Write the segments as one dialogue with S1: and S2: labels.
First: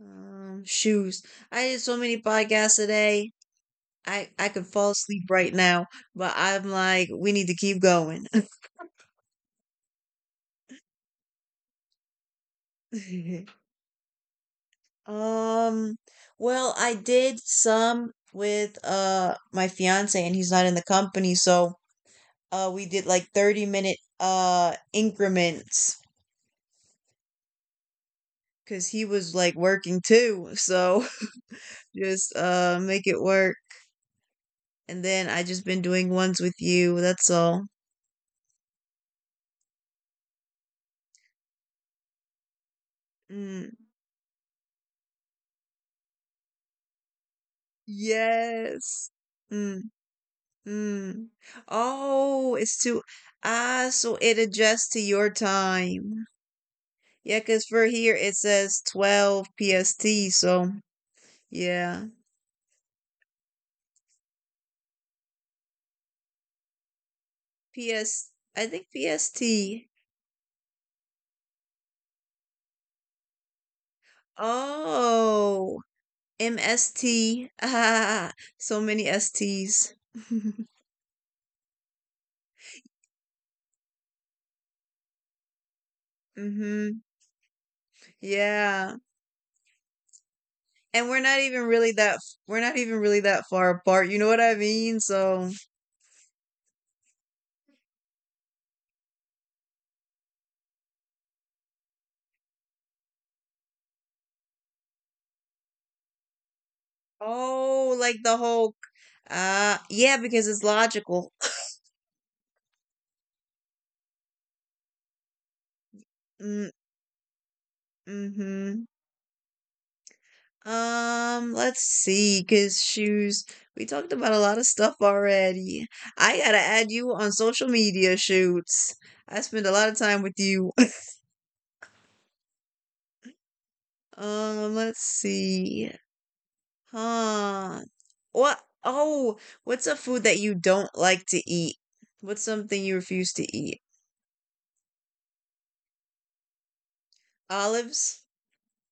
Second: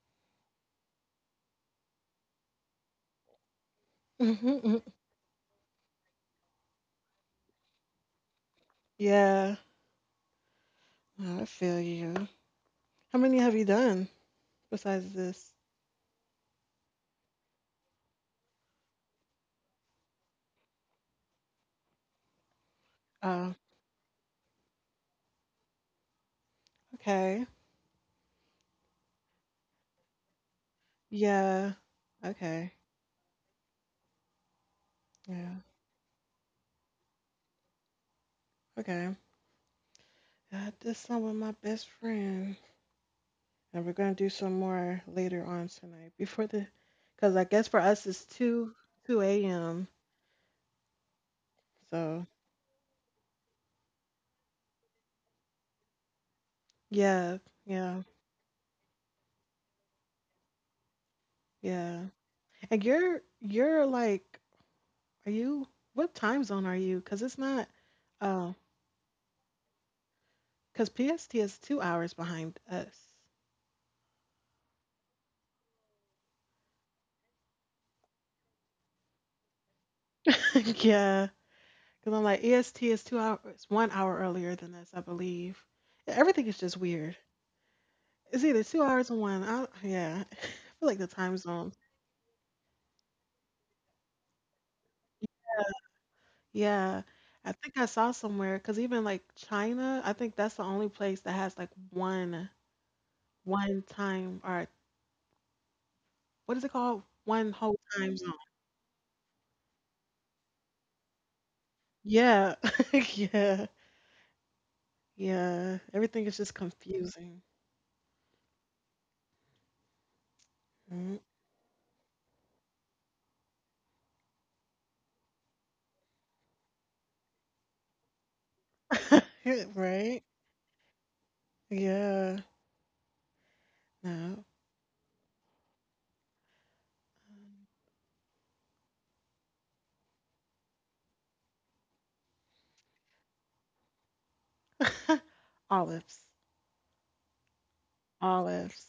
S1: Shoes. I did so many podcasts today. I
S2: Mhm,
S1: could
S2: mm.
S1: fall asleep right now, but I'm like, we need to keep going.
S2: Yeah, I feel you. How many have you done besides this?
S1: Um, well, I did some with my fiance, and he's not in the company, so we did like
S2: Oh,
S1: 30 minute increments
S2: okay.
S1: because he was like working too, so
S2: Yeah.
S1: just
S2: Okay.
S1: make it work. And then I
S2: Yeah.
S1: just been doing ones with you. That's all.
S2: Okay. I did this song with my best friend,
S1: Mm.
S2: and we're gonna do some more later on tonight before the, because I guess for us it's two
S1: Yes.
S2: two a.m.
S1: Mm, mm.
S2: So
S1: Oh, it's too. Ah, so it adjusts to your time.
S2: yeah,
S1: Yeah, because for
S2: yeah,
S1: here it says 12 PST. So,
S2: yeah.
S1: yeah.
S2: And you're like, are you? What time zone are you? Because it's not.
S1: PS,
S2: um,
S1: I think PST.
S2: Because PST is 2 hours behind us.
S1: Oh, MST. Ah, so many STs.
S2: Yeah. Because I'm like, EST is 2 hours, 1 hour earlier than us, I believe. Yeah, everything is just
S1: Mm-hmm.
S2: weird. It's either two
S1: Yeah.
S2: hours or one. Yeah. I feel like
S1: And
S2: the time zone.
S1: we're not even really that far apart. You know what I mean? So.
S2: Yeah. I think I saw somewhere, because even like China, I think that's the only place that has like one time, or what is it called? One whole
S1: Oh, like
S2: time zone.
S1: the whole yeah, because it's logical.
S2: Yeah. Yeah. Yeah. Everything is just
S1: Mm,
S2: confusing.
S1: mhm.
S2: Mhm.
S1: Let's see, cause shoes. We talked about a lot of stuff already. I gotta add you on social media shoots. I spend a lot of time
S2: Right?
S1: with you.
S2: Yeah. No.
S1: Let's see. Huh. What? Oh, what's a food that you don't like to eat? What's something you refuse to eat?
S2: Olives.
S1: Olives?
S2: Olives.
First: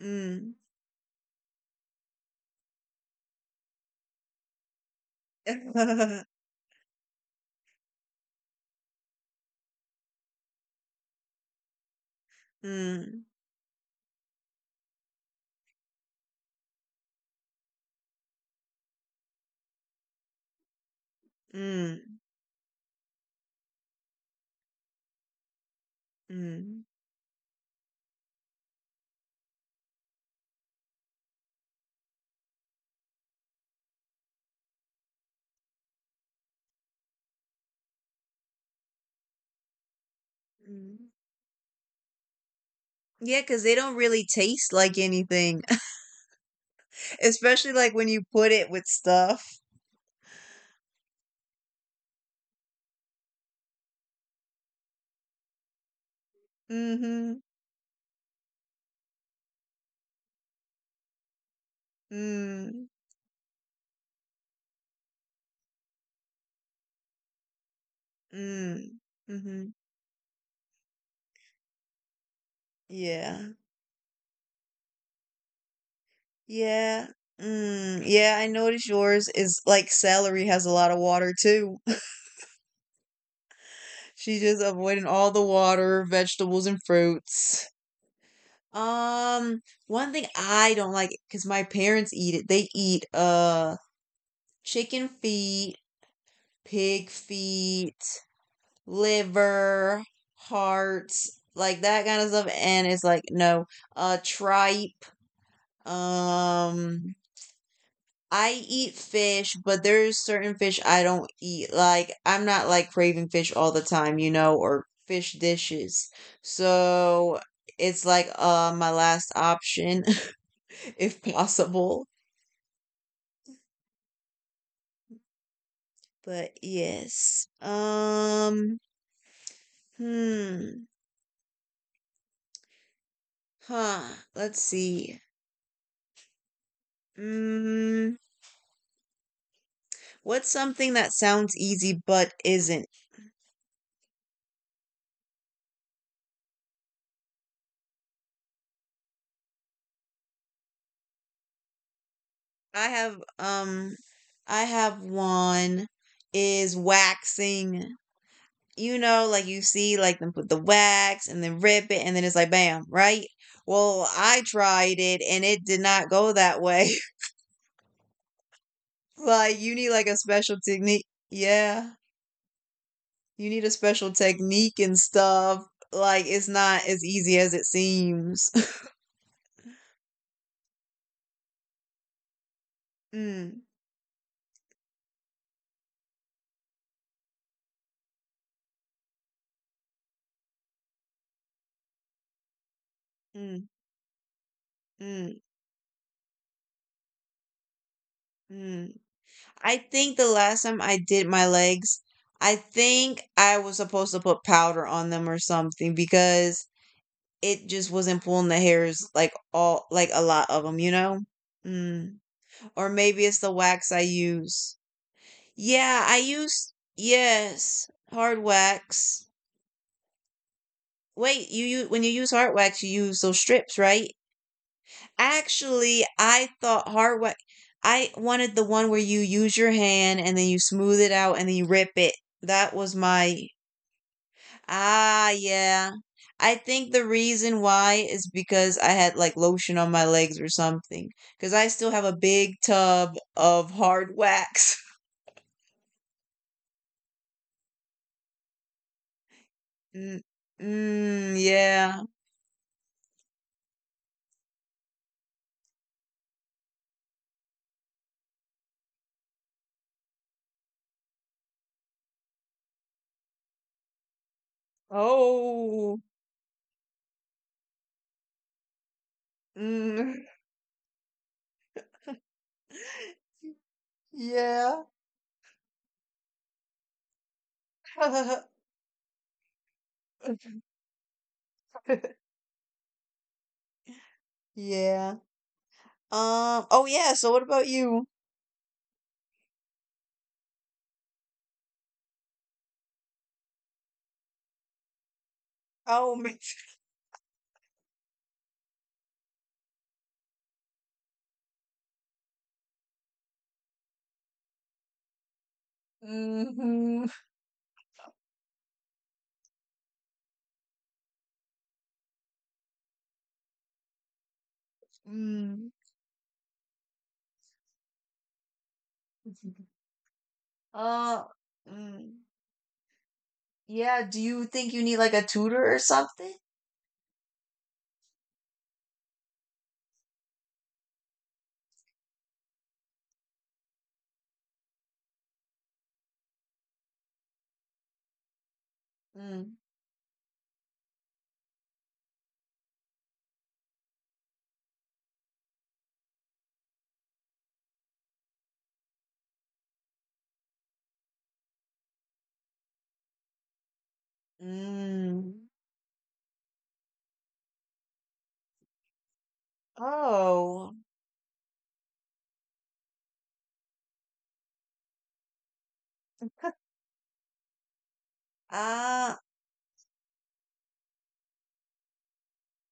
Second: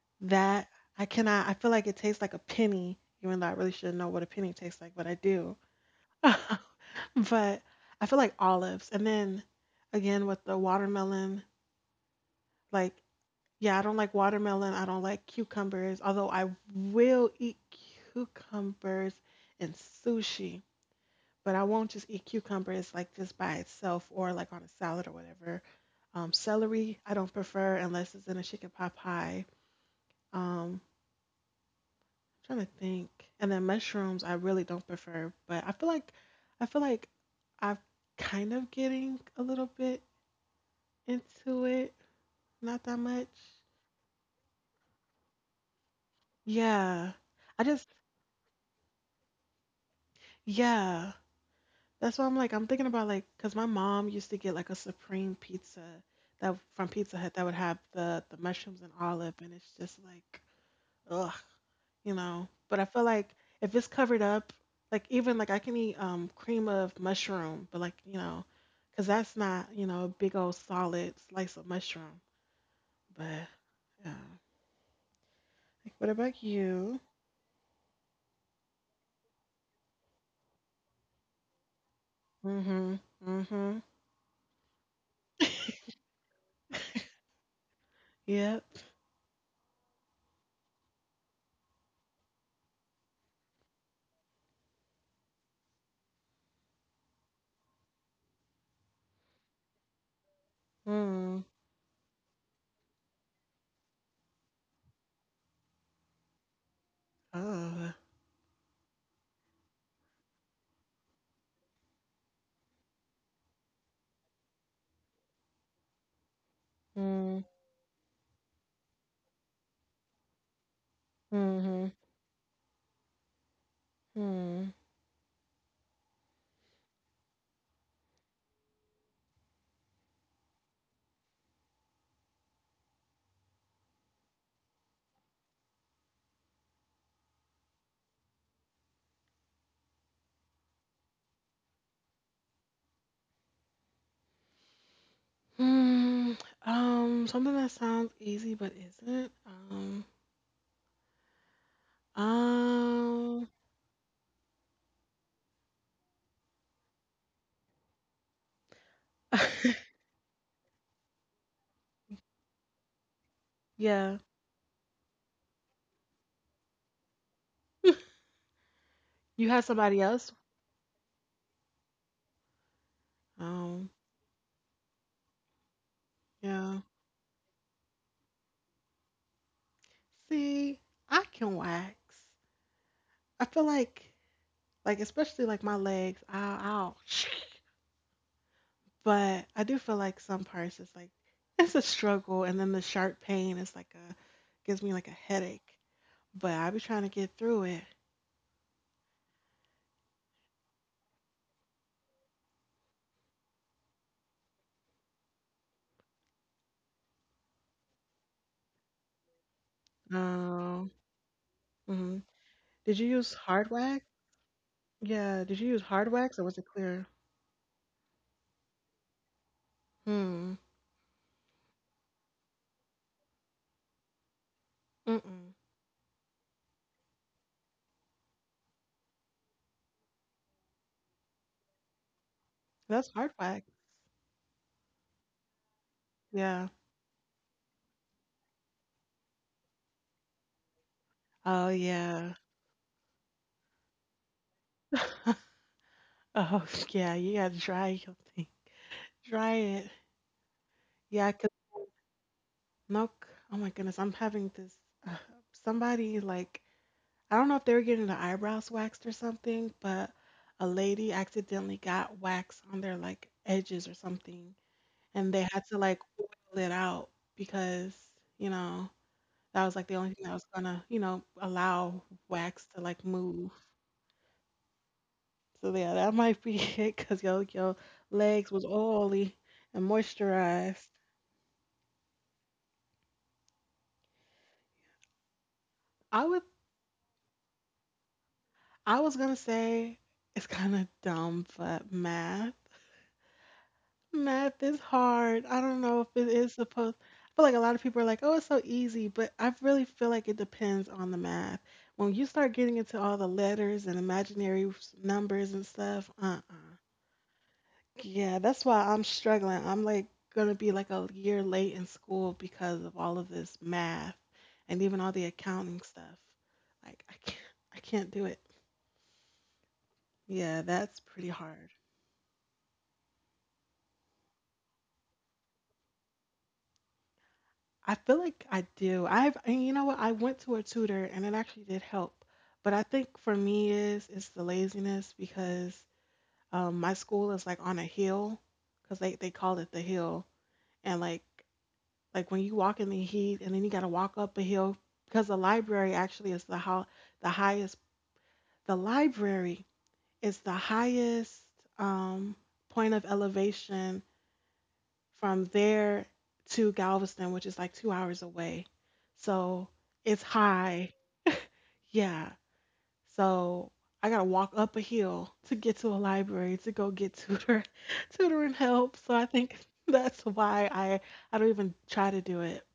S1: Mm.
S2: That I cannot I feel like it tastes like a penny, even though I really shouldn't know what a penny tastes like, but I do. But I feel like olives. And then again with the watermelon, like
S1: Mm.
S2: yeah, I don't like watermelon. I don't like cucumbers, although I will eat cucumbers in sushi. But I won't just
S1: Mm.
S2: eat cucumbers like just by itself or like on a salad or whatever.
S1: Mm,
S2: Celery I don't prefer unless it's in a chicken pot pie. Um, trying to think, and then mushrooms I really don't prefer, but I feel like I'm kind of getting a little bit
S1: mm.
S2: into it, not that much.
S1: Cause they don't really taste like anything,
S2: Yeah, I
S1: especially,
S2: just
S1: like, when you put it with stuff.
S2: yeah. That's why I'm like I'm thinking about like because my mom used to get like a supreme pizza that from Pizza Hut
S1: Mhm.
S2: that would have the mushrooms and olive, and it's just like ugh, But I
S1: Mm.
S2: feel like if it's covered up, like even like I can eat cream of mushroom, but like you know,
S1: Mm.
S2: because that's not
S1: Mhm.
S2: a big old solid slice of mushroom. But
S1: Yeah.
S2: yeah. Like, what about you?
S1: Yeah. Mm, yeah, I noticed yours is like, celery has a lot of water too.
S2: Hmm, hmm.
S1: She's just avoiding all the water, vegetables, and fruits.
S2: Yep.
S1: Um, One thing I don't like cause my parents eat it, they eat, chicken feet, pig feet, liver, hearts,
S2: Mm.
S1: like that kind of stuff. And it's like, no, tripe. Um,
S2: Oh.
S1: I eat fish, but there's certain fish I don't eat. Like, I'm not like craving fish all the time, you know, or fish dishes. So
S2: Mm.
S1: it's like, my last option, if
S2: Mm-hmm.
S1: possible.
S2: Mm.
S1: But yes. Hmm. Huh. Let's see. Mm, what's something that sounds easy but isn't?
S2: Mm, something that sounds easy but isn't.
S1: I have
S2: Um,
S1: um I have one is waxing. You know, like you see like them put the wax and then rip it and then it's like bam, right? Well,
S2: yeah.
S1: I tried it and it did not go that way.
S2: You
S1: Like
S2: had
S1: you need
S2: somebody
S1: like a
S2: else?
S1: special technique. Yeah. You need a
S2: Um,
S1: special technique and stuff. Like it's
S2: yeah.
S1: not as easy as it seems.
S2: See, I can wax. I feel
S1: mm,
S2: like especially like my legs, ow, ow. But I do feel like some parts is like it's a struggle, and then the sharp pain
S1: mm,
S2: is like a gives me like a
S1: mm,
S2: headache. But I be trying to get through it.
S1: mm. I think the last time I did my legs, I think I was supposed to put powder on them or something because it just wasn't pulling the hairs like all like a lot of them,
S2: Um,
S1: you know? Mm.
S2: mhm.
S1: Or
S2: Did you
S1: maybe
S2: use
S1: it's the
S2: hard
S1: wax I
S2: wax?
S1: use.
S2: Yeah, did you use
S1: Yeah,
S2: hard
S1: I
S2: wax or was it
S1: use,
S2: clear?
S1: yes, hard wax.
S2: Hmm.
S1: Wait, you when you use hard wax, you use those strips, right?
S2: Mm-mm.
S1: Actually, I thought hard wax. I wanted the one where you use your hand and then you smooth it out and then you rip it. That was
S2: That's hard
S1: my.
S2: wax.
S1: Ah, yeah. I
S2: Yeah.
S1: think the reason why is because I had like lotion on my legs or something. Because I
S2: Oh
S1: still have a
S2: yeah.
S1: big tub of hard wax.
S2: Oh yeah, you gotta dry your thing. Dry it.
S1: Mm,
S2: Yeah, 'cause
S1: yeah.
S2: no. c- Oh my goodness, I'm having this. Uh, Somebody like I don't know if they were getting their eyebrows waxed or something, but a lady accidentally got wax on their like edges or something, and they had to
S1: Oh.
S2: like oil it out because you know. That was like the only
S1: Mm.
S2: thing that was gonna, allow wax to like move.
S1: Yeah.
S2: So yeah, that might be it because yo, your legs was oily and moisturized.
S1: yeah.
S2: I would,
S1: Oh yeah, so what about you?
S2: I was gonna say it's kind of dumb, but math, math is hard. I don't know if
S1: Oh,
S2: it
S1: man.
S2: is supposed. I feel like a lot of people are like, oh, it's so easy, but I really feel like it depends on the math. When you start getting into all the letters and imaginary s- numbers and stuff, uh-uh.
S1: Mm-hmm.
S2: Yeah, that's why I'm struggling. I'm like gonna be like a year late in school because of all of this math and even all the
S1: Mm.
S2: accounting stuff. Like I can't do it. Yeah, that's
S1: Uh,
S2: pretty hard.
S1: mm. Yeah, do you think you need like a tutor or something?
S2: I feel like I do. I've and you know what? I went to a tutor and it actually did help. But I think for me is it's the laziness because my school is like on a hill because they
S1: Mm.
S2: call it the hill and like when you walk in the heat and then you got to walk up a hill because the library actually is the how the highest the library is the highest um, point of elevation from
S1: Mm.
S2: there to Galveston, which is like 2 hours away. So it's
S1: Oh.
S2: high. Yeah. So I gotta walk up a hill to get to a library to go get tutor tutoring help. So
S1: Ah,
S2: I think that's why I don't even try to do it.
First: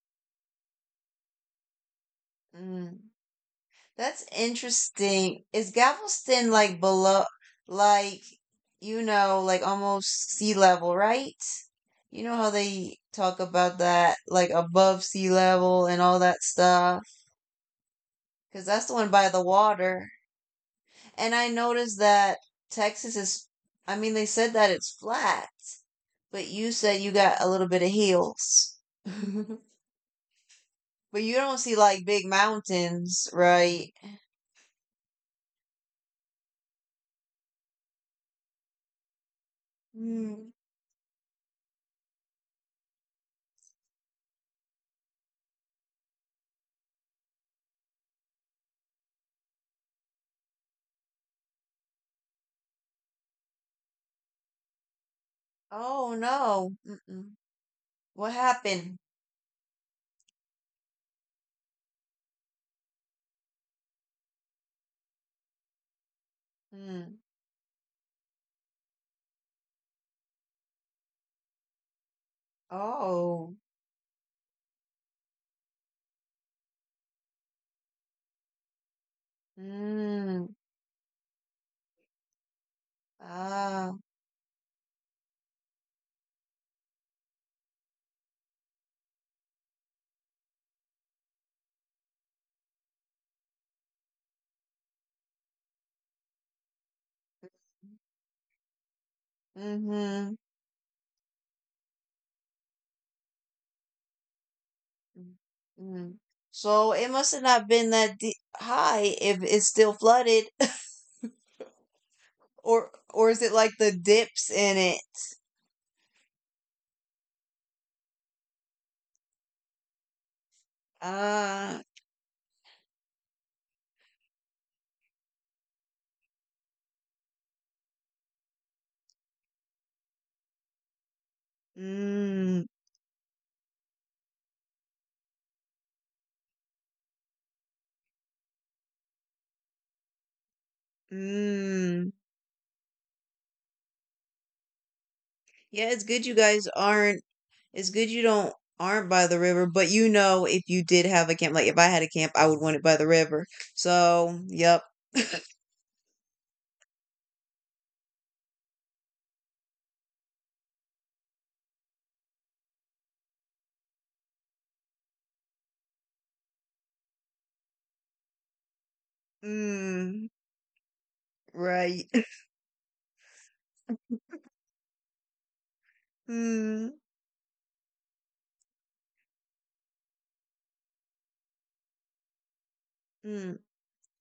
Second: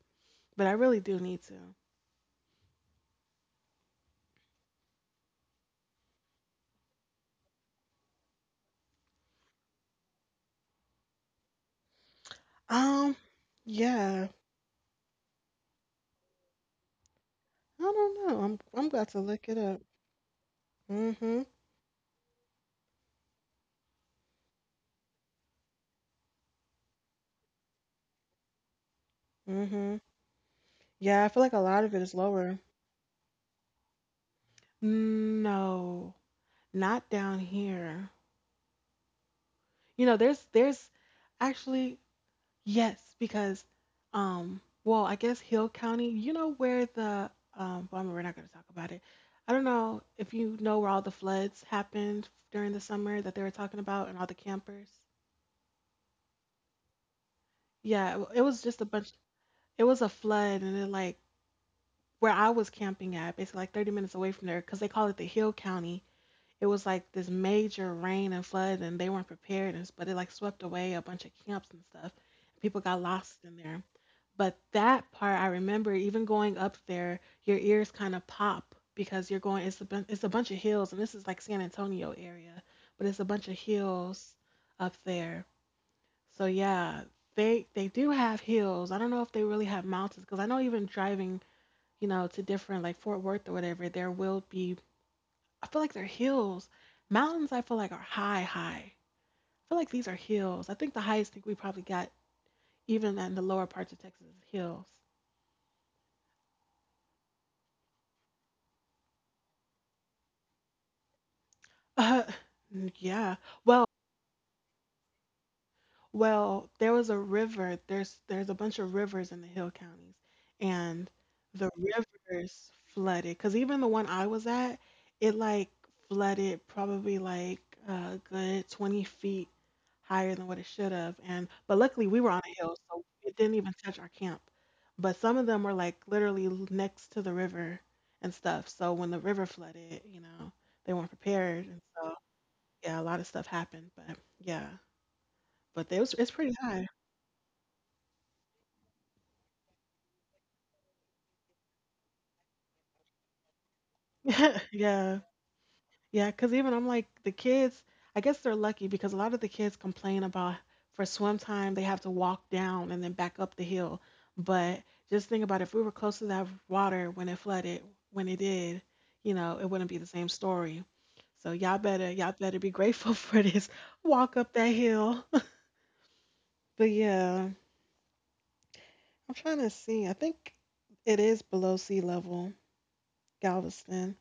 S2: But I really do need to.
S1: mm. That's interesting. Is Galveston like like, you know, like almost sea level, right? You know how they
S2: Um,
S1: talk about that,
S2: yeah.
S1: like above sea level and all that stuff.
S2: I don't know. I'm
S1: Because
S2: I'm
S1: that's the
S2: about
S1: one
S2: to
S1: by the
S2: look it up.
S1: water. And
S2: Mm-hmm.
S1: I noticed that Texas is, I mean, they said that it's flat, but you said you got a little bit of hills. But
S2: Mm-hmm. Yeah, I
S1: you
S2: feel like a
S1: don't see
S2: lot of it
S1: like
S2: is
S1: big
S2: lower.
S1: mountains, right?
S2: No, not down here. You know, there's
S1: Mm.
S2: there's actually yes, because well, I guess Hill County, you know where the well, I mean, we're not going to talk about it. I don't know if you know where all the floods happened during the summer that they were talking about and all the campers.
S1: Oh, no. Mm-mm.
S2: Yeah, it,
S1: What
S2: it was just a
S1: happened?
S2: bunch it was a flood and it like where I was camping at, basically like 30 minutes away from there, because they call it the Hill County. It was like
S1: Mm.
S2: this major rain and flood, and they weren't prepared, and, s- but it like swept away a bunch of camps and stuff. People got lost
S1: Oh.
S2: in there. But that part, I remember even going up there, your ears kind of pop because you're going, it's a, it's a bunch
S1: Mm.
S2: of hills, and this is like San Antonio area, but it's a bunch of
S1: Ah.
S2: hills up there. So yeah, they do have hills. I don't know if they really have mountains because I know even driving you know, to different like Fort Worth or whatever, there will be I feel like they're hills. Mountains I feel like are high, high. I feel like these are
S1: Mm-hmm.
S2: hills. I think the highest thing we probably got even in the lower parts of Texas is hills.
S1: Mm. So it must have not been that high if it's still flooded.
S2: Uh
S1: Or
S2: yeah.
S1: is it like
S2: Well,
S1: the dips in it?
S2: Well, there was a river. There's a bunch of rivers in the hill counties, and the
S1: Ah,
S2: rivers flooded. Cause even the one I was at, it like flooded probably like a good 20 feet higher than what it should have. And but luckily we were on a
S1: mm,
S2: hill, so it didn't even touch our camp. But some of them were like literally l- next to the river and stuff. So when the river flooded, you know, they weren't prepared, and
S1: mm.
S2: so yeah, a lot of stuff happened. But yeah, but
S1: Yeah,
S2: it
S1: it's
S2: was
S1: good
S2: it's
S1: you
S2: pretty
S1: guys
S2: high.
S1: aren't. It's good you don't aren't by the river. But you know, if you did have a camp, like if I had a camp, I would want it by the river. So, yep.
S2: Yeah. Yeah, cause even I'm like the kids, I guess they're lucky because a lot of the kids complain about for swim time they have to walk down and then back up the hill. But just think about if we were close to that water when it flooded, when it did, you know, it wouldn't be the
S1: Mm,
S2: same story. So y'all
S1: right.
S2: better y'all better be grateful for this walk up that hill. But
S1: Mm,
S2: yeah, I'm trying to see. I think it is below sea level,
S1: mm,
S2: Galveston.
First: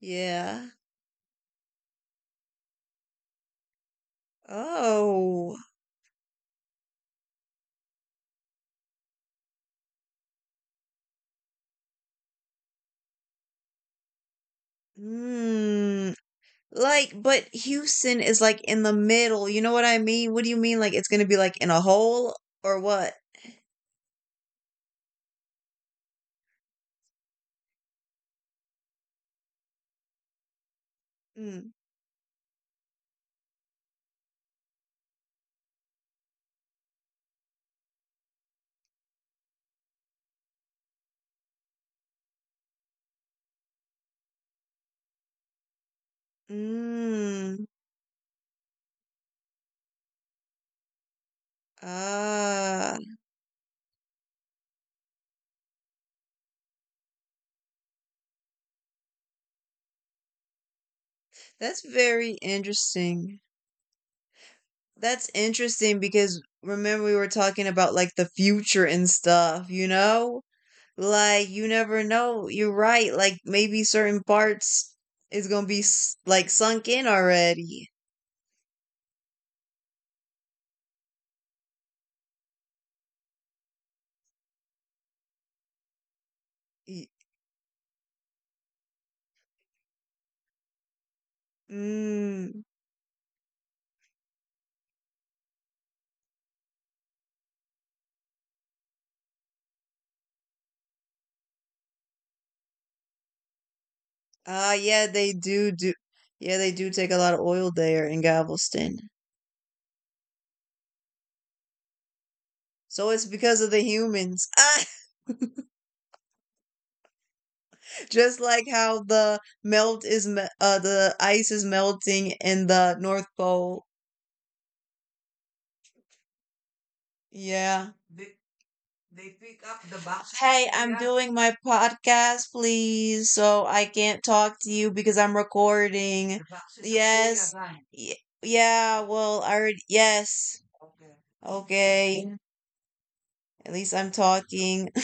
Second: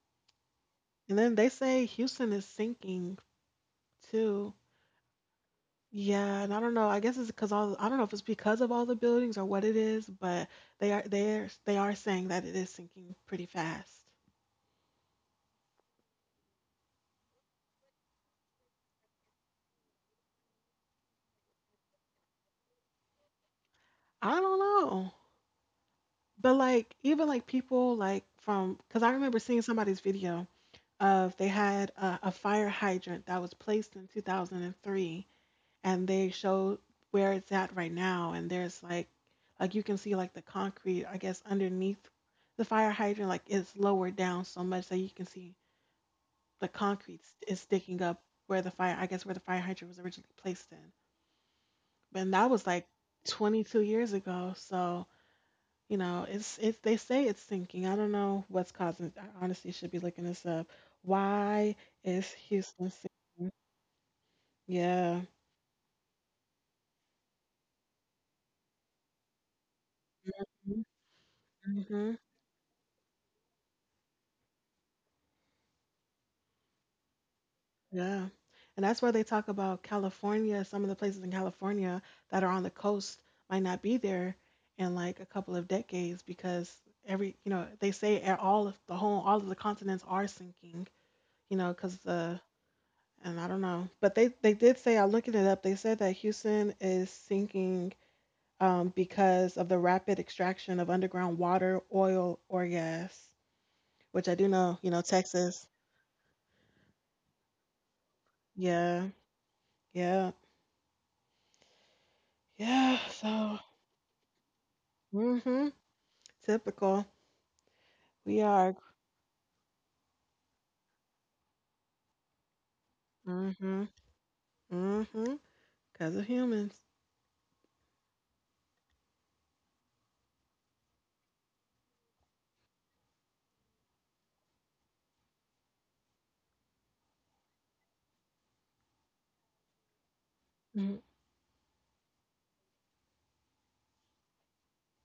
S1: yeah.
S2: And then they say Houston is sinking too.
S1: Oh.
S2: Yeah, and I don't know. I guess it's because all I don't know if it's because of all the buildings or what it is, but they are saying that it is sinking pretty fast.
S1: Mm. Like, but Houston is like in the middle. You know what I mean? What do you mean? Like, it's gonna be like in a hole or what?
S2: I don't know, but like even like people like from because I remember seeing somebody's video of they
S1: Mm.
S2: had a fire hydrant that was placed in 2003, and they showed where it's at right now, and there's like you can see like the concrete I guess underneath the fire hydrant like it's lowered down so much that you can see the concrete st-
S1: Mm.
S2: is sticking up where the fire, I guess, where the fire hydrant was originally placed in. And that was like
S1: Ah,
S2: 22 years ago. So, you know, they say it's sinking. I don't know what's causing it. I honestly should be looking this up. Why
S1: that's very
S2: is Houston
S1: interesting.
S2: sinking? Yeah.
S1: That's interesting because remember we were talking about like the future and stuff, you know? Like, you never
S2: Hmm.
S1: know. You're right. Like, maybe certain parts is gonna be like sunk in already.
S2: Yeah. And that's why they talk about California, some of the places in California that are on the coast might not be there in like a couple of decades because
S1: Y-
S2: every, you know, they say all of the whole, all of the continents are sinking, you know, because
S1: Mm.
S2: and I don't know. But they did say, I'm looking it up, they said that Houston is sinking because of the rapid extraction of underground water, oil, or gas, which I do
S1: Ah,
S2: know, you know,
S1: yeah, they
S2: Texas.
S1: do do. Yeah, they do take a lot of oil there in Galveston.
S2: Yeah. Yeah. Yeah.
S1: So it's because
S2: So.
S1: of the humans. Ah,
S2: Hmm. Typical.
S1: just
S2: We
S1: like
S2: are.
S1: how the ice is melting in the North
S2: Mm-hmm.
S1: Pole.
S2: Mm-hmm. Because of humans.
S1: Yeah. Hey, I'm doing my podcast, please. So I can't talk to you because I'm recording. Yes. Y- yeah, well, I already, yes.
S2: Mhm.
S1: Okay. At least I'm talking.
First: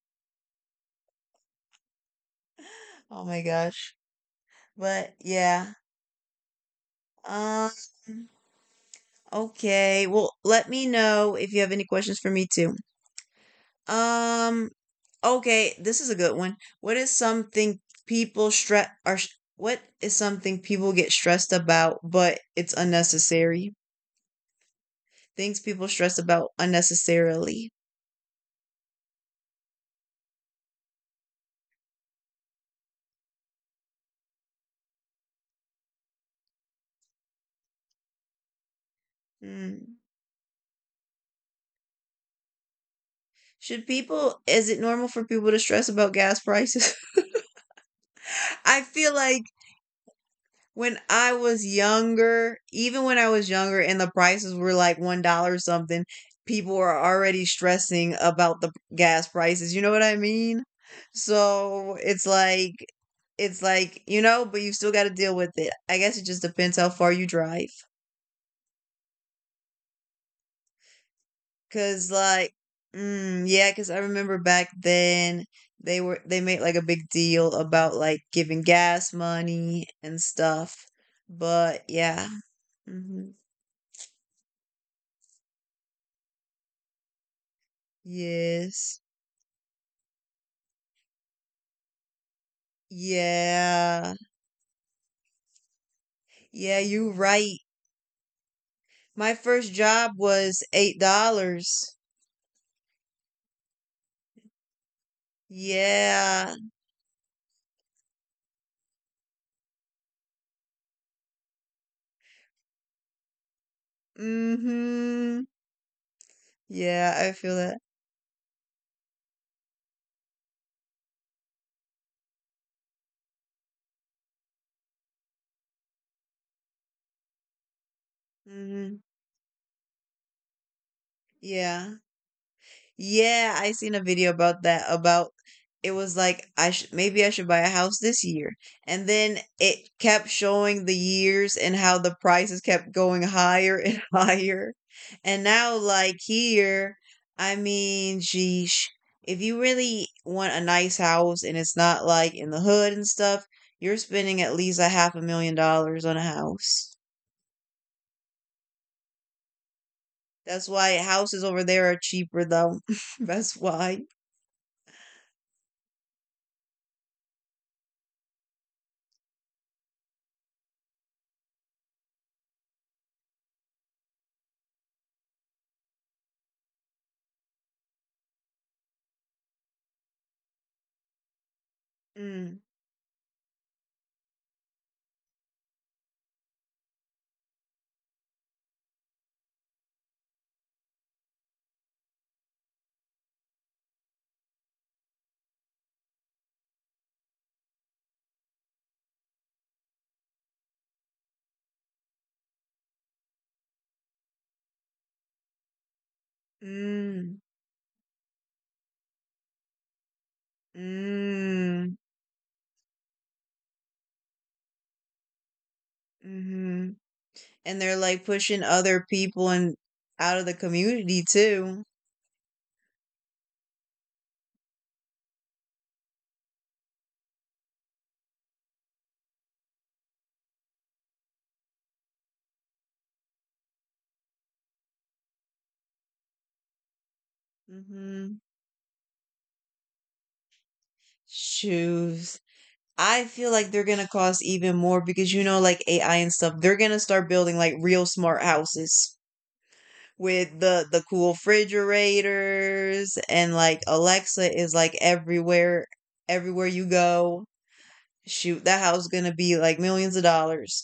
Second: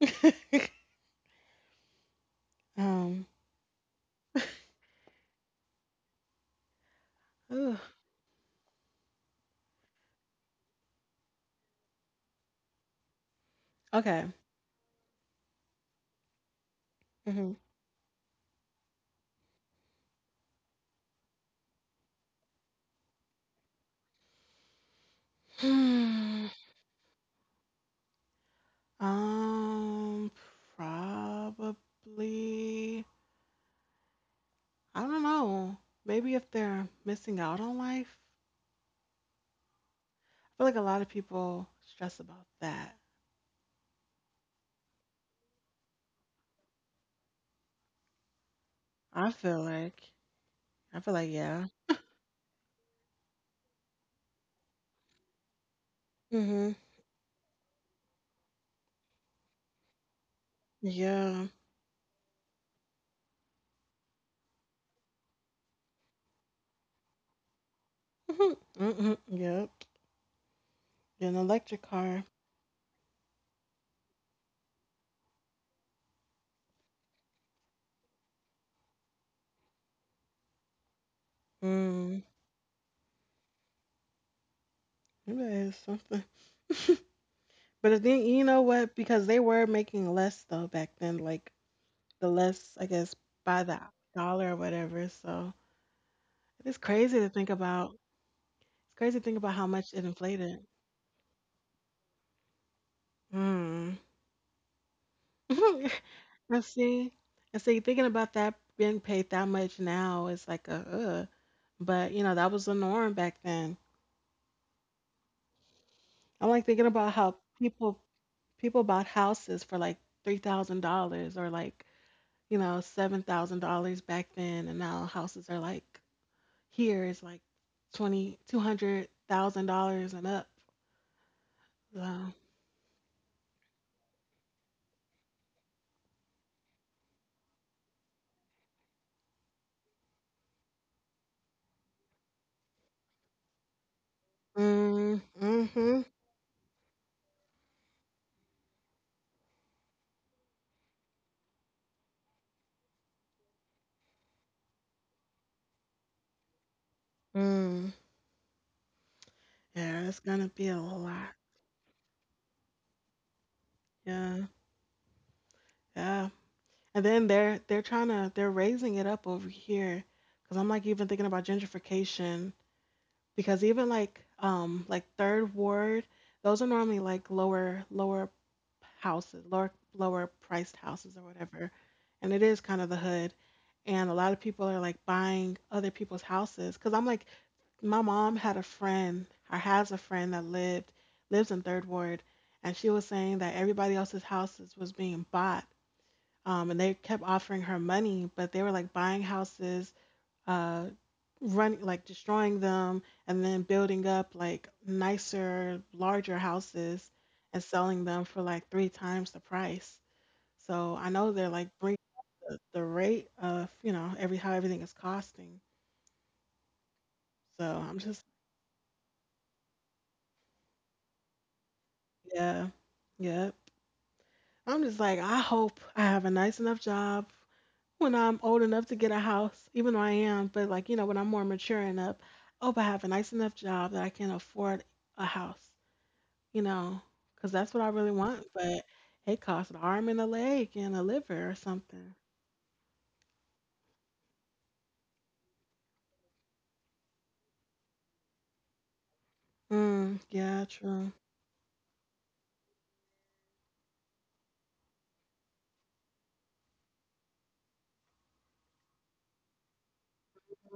S1: Oh
S2: Um.
S1: my gosh. But yeah. Um
S2: Ooh.
S1: okay. Well, let me know if you have any questions for me too.
S2: Okay.
S1: Um okay, this is a good one.
S2: Mm-hmm.
S1: People stress are what is something people get stressed about but it's unnecessary? Things people stress
S2: Hmm.
S1: about unnecessarily.
S2: Um. Probably. I don't know. Maybe if they're missing out on life.
S1: Hmm.
S2: I feel like a lot of people stress about that.
S1: Should people is it normal for people to stress about gas prices? I feel
S2: I
S1: like
S2: feel like.
S1: when
S2: I feel like
S1: I was
S2: yeah.
S1: younger, even when I was younger and the prices were like $1 something,
S2: Mm-hmm.
S1: people were already stressing about the gas prices. You know what I mean?
S2: Yeah.
S1: So it's like, you know, but you still got to deal with it. I guess it just depends how far you drive.
S2: Mm-hmm. Yep. An electric
S1: Cause
S2: car.
S1: like, yeah, cause I remember back then they made like a big deal about like giving gas money and stuff. But
S2: Mm.
S1: yeah. hmm
S2: You guys, something. But I think, you know what?
S1: Yes.
S2: Because they were making less though back then, like the less I guess by the
S1: Yeah.
S2: dollar or whatever. So
S1: Yeah,
S2: it's
S1: you
S2: crazy to think
S1: right.
S2: about. It's crazy to
S1: My
S2: think about how
S1: first
S2: much it
S1: job
S2: inflated.
S1: was $8.
S2: Hmm.
S1: Yeah.
S2: I see. And see, thinking about that being paid that much now is like a, ugh. But you know, that was the norm back then.
S1: Mm-hmm.
S2: I'm like thinking
S1: Yeah,
S2: about
S1: I
S2: how
S1: feel that.
S2: people people bought houses for like $3,000 or like, you know, $7,000 back then, and now houses are like here is like twenty two
S1: Mm-hmm.
S2: hundred thousand dollars and up.
S1: Yeah.
S2: So,
S1: Yeah, I seen a video about that. About it was like I should maybe I should buy a house this year, and then it kept showing the years and how the prices kept going higher and higher,
S2: mm,
S1: and now
S2: mm-hmm.
S1: like here, I mean, sheesh, if you really want a nice house and it's not like in the hood and stuff, you're spending at least a half a million dollars on a house.
S2: Mm. Yeah, it's gonna
S1: That's
S2: be a
S1: why
S2: lot.
S1: houses over there are cheaper though. That's why.
S2: Yeah, yeah. And then they're trying to they're raising it up over here because I'm like even thinking about gentrification, because even like third ward, those are normally like lower houses, lower priced houses or whatever, and it
S1: Mm.
S2: is kind of the hood. And a lot of people are like buying other people's houses, because I'm like, my mom had a friend or has a friend that lived lives in third ward, and she was saying that everybody else's houses was being bought, and they kept offering her money, but they were like buying houses, uh, running like destroying them, and then building up like nicer, larger houses
S1: Mm.
S2: and selling them for like three times the price. So I know they're like
S1: Mm,
S2: bringing the rate of, you know, every how everything is costing.
S1: mhm.
S2: So
S1: And they're
S2: I'm
S1: like
S2: just
S1: pushing other people and out of the community too.
S2: yeah, yeah. I'm just like, I hope I have a nice enough job when I'm old enough to get a house, even though I am, but like you know, when I'm more mature enough, I hope I have a nice enough job that I can afford a house. You know, because that's what I really
S1: Mm-hmm.
S2: want. But it costs an arm and a leg and a liver or something.
S1: Shoes. I feel like they're gonna cost even more because you know, like AI and stuff, they're gonna start building like real smart houses.
S2: Mm,
S1: With
S2: yeah,
S1: the
S2: true.
S1: cool refrigerators and like Alexa is like everywhere you go. Shoot, that house is gonna be like millions of dollars.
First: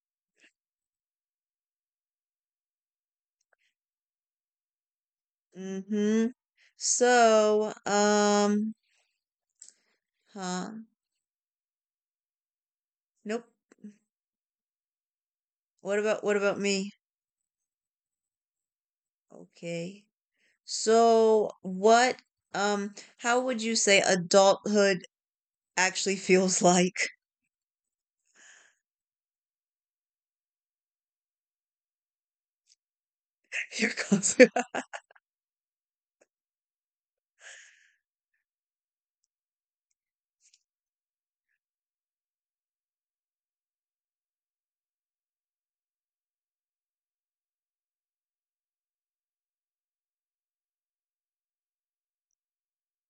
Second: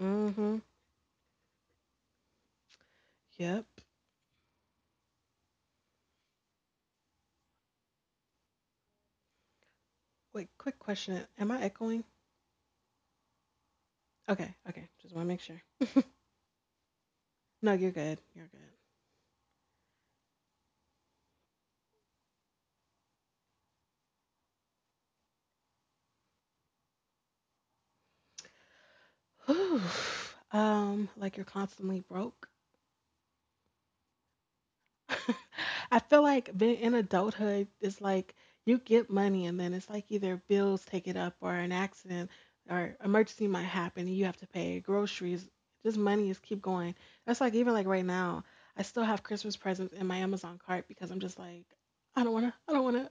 S2: Mm-hmm. Yep.
S1: mm-hmm. So,
S2: Wait,
S1: huh?
S2: quick question. Am I echoing?
S1: Nope.
S2: Okay, okay. Just want to make sure.
S1: What about me?
S2: No, you're good. You're good.
S1: Okay. So, what um how would you say adulthood actually feels like?
S2: Whew. Like you're constantly broke.
S1: Here comes.
S2: I feel like being in adulthood is like you get money and then it's like either bills take it up or an accident or emergency might happen and you have to pay groceries. Just money is keep going. That's like even like right now, I still have Christmas presents in my Amazon cart because I'm just like, I don't wanna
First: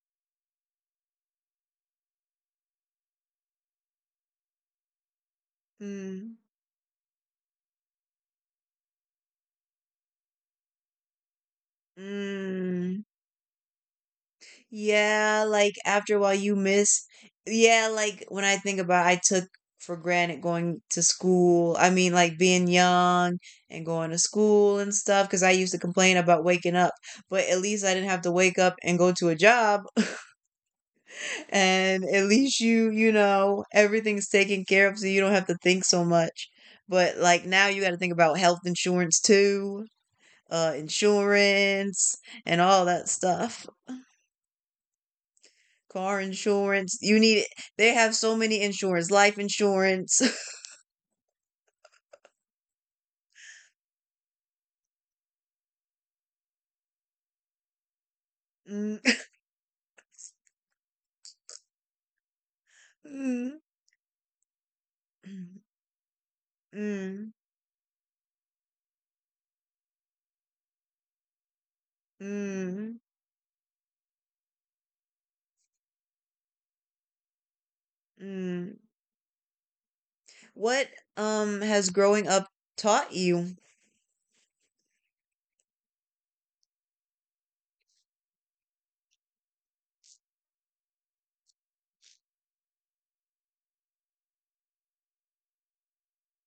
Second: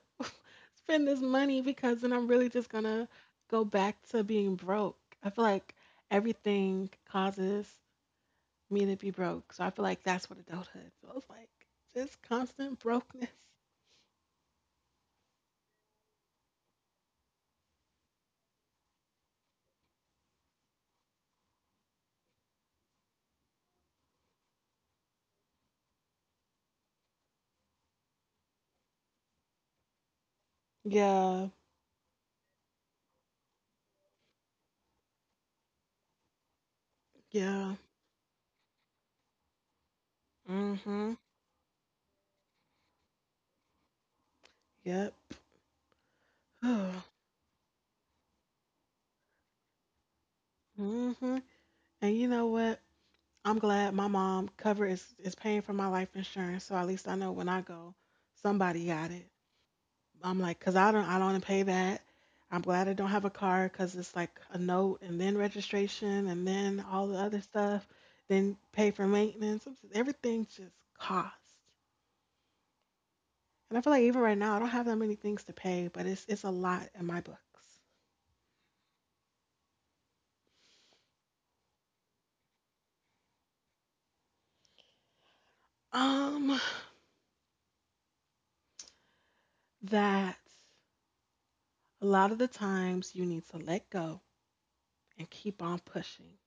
S2: spend this money because then I'm really just gonna go back to being broke. I feel like
S1: mm.
S2: everything causes me to be broke. So I feel like that's what adulthood feels like. Just constant
S1: Mm.
S2: brokenness.
S1: Yeah, like after a while you miss. Yeah, like when I think about I took for granted going to school. I mean, like being young and going to school and stuff because I used to complain about waking up, but at least I didn't have to wake up and go to a job.
S2: Yeah.
S1: And at least you know, everything's taken care of so you don't have to think so much. But like now
S2: Yeah.
S1: you got to think about health insurance too,
S2: Mm-hmm.
S1: insurance and all that stuff.
S2: Yep.
S1: Car insurance. You need they have so many insurance, life insurance.
S2: Mm-hmm. And you know what? I'm glad my mom cover is paying for my life insurance. So at least I know when I go, somebody
S1: Mm,
S2: got it. I'm like, cause I don't wanna pay that. I'm glad I don't have a
S1: mm,
S2: car because it's like a note and then registration and then all the
S1: mm,
S2: other stuff, then pay for maintenance. Everything just costs.
S1: mm,
S2: And I feel like even right now, I don't have that many things to pay, but it's a lot in my books.
S1: mm. What has growing up taught you?
S2: Um, that a lot of the times you need to let go and keep on pushing,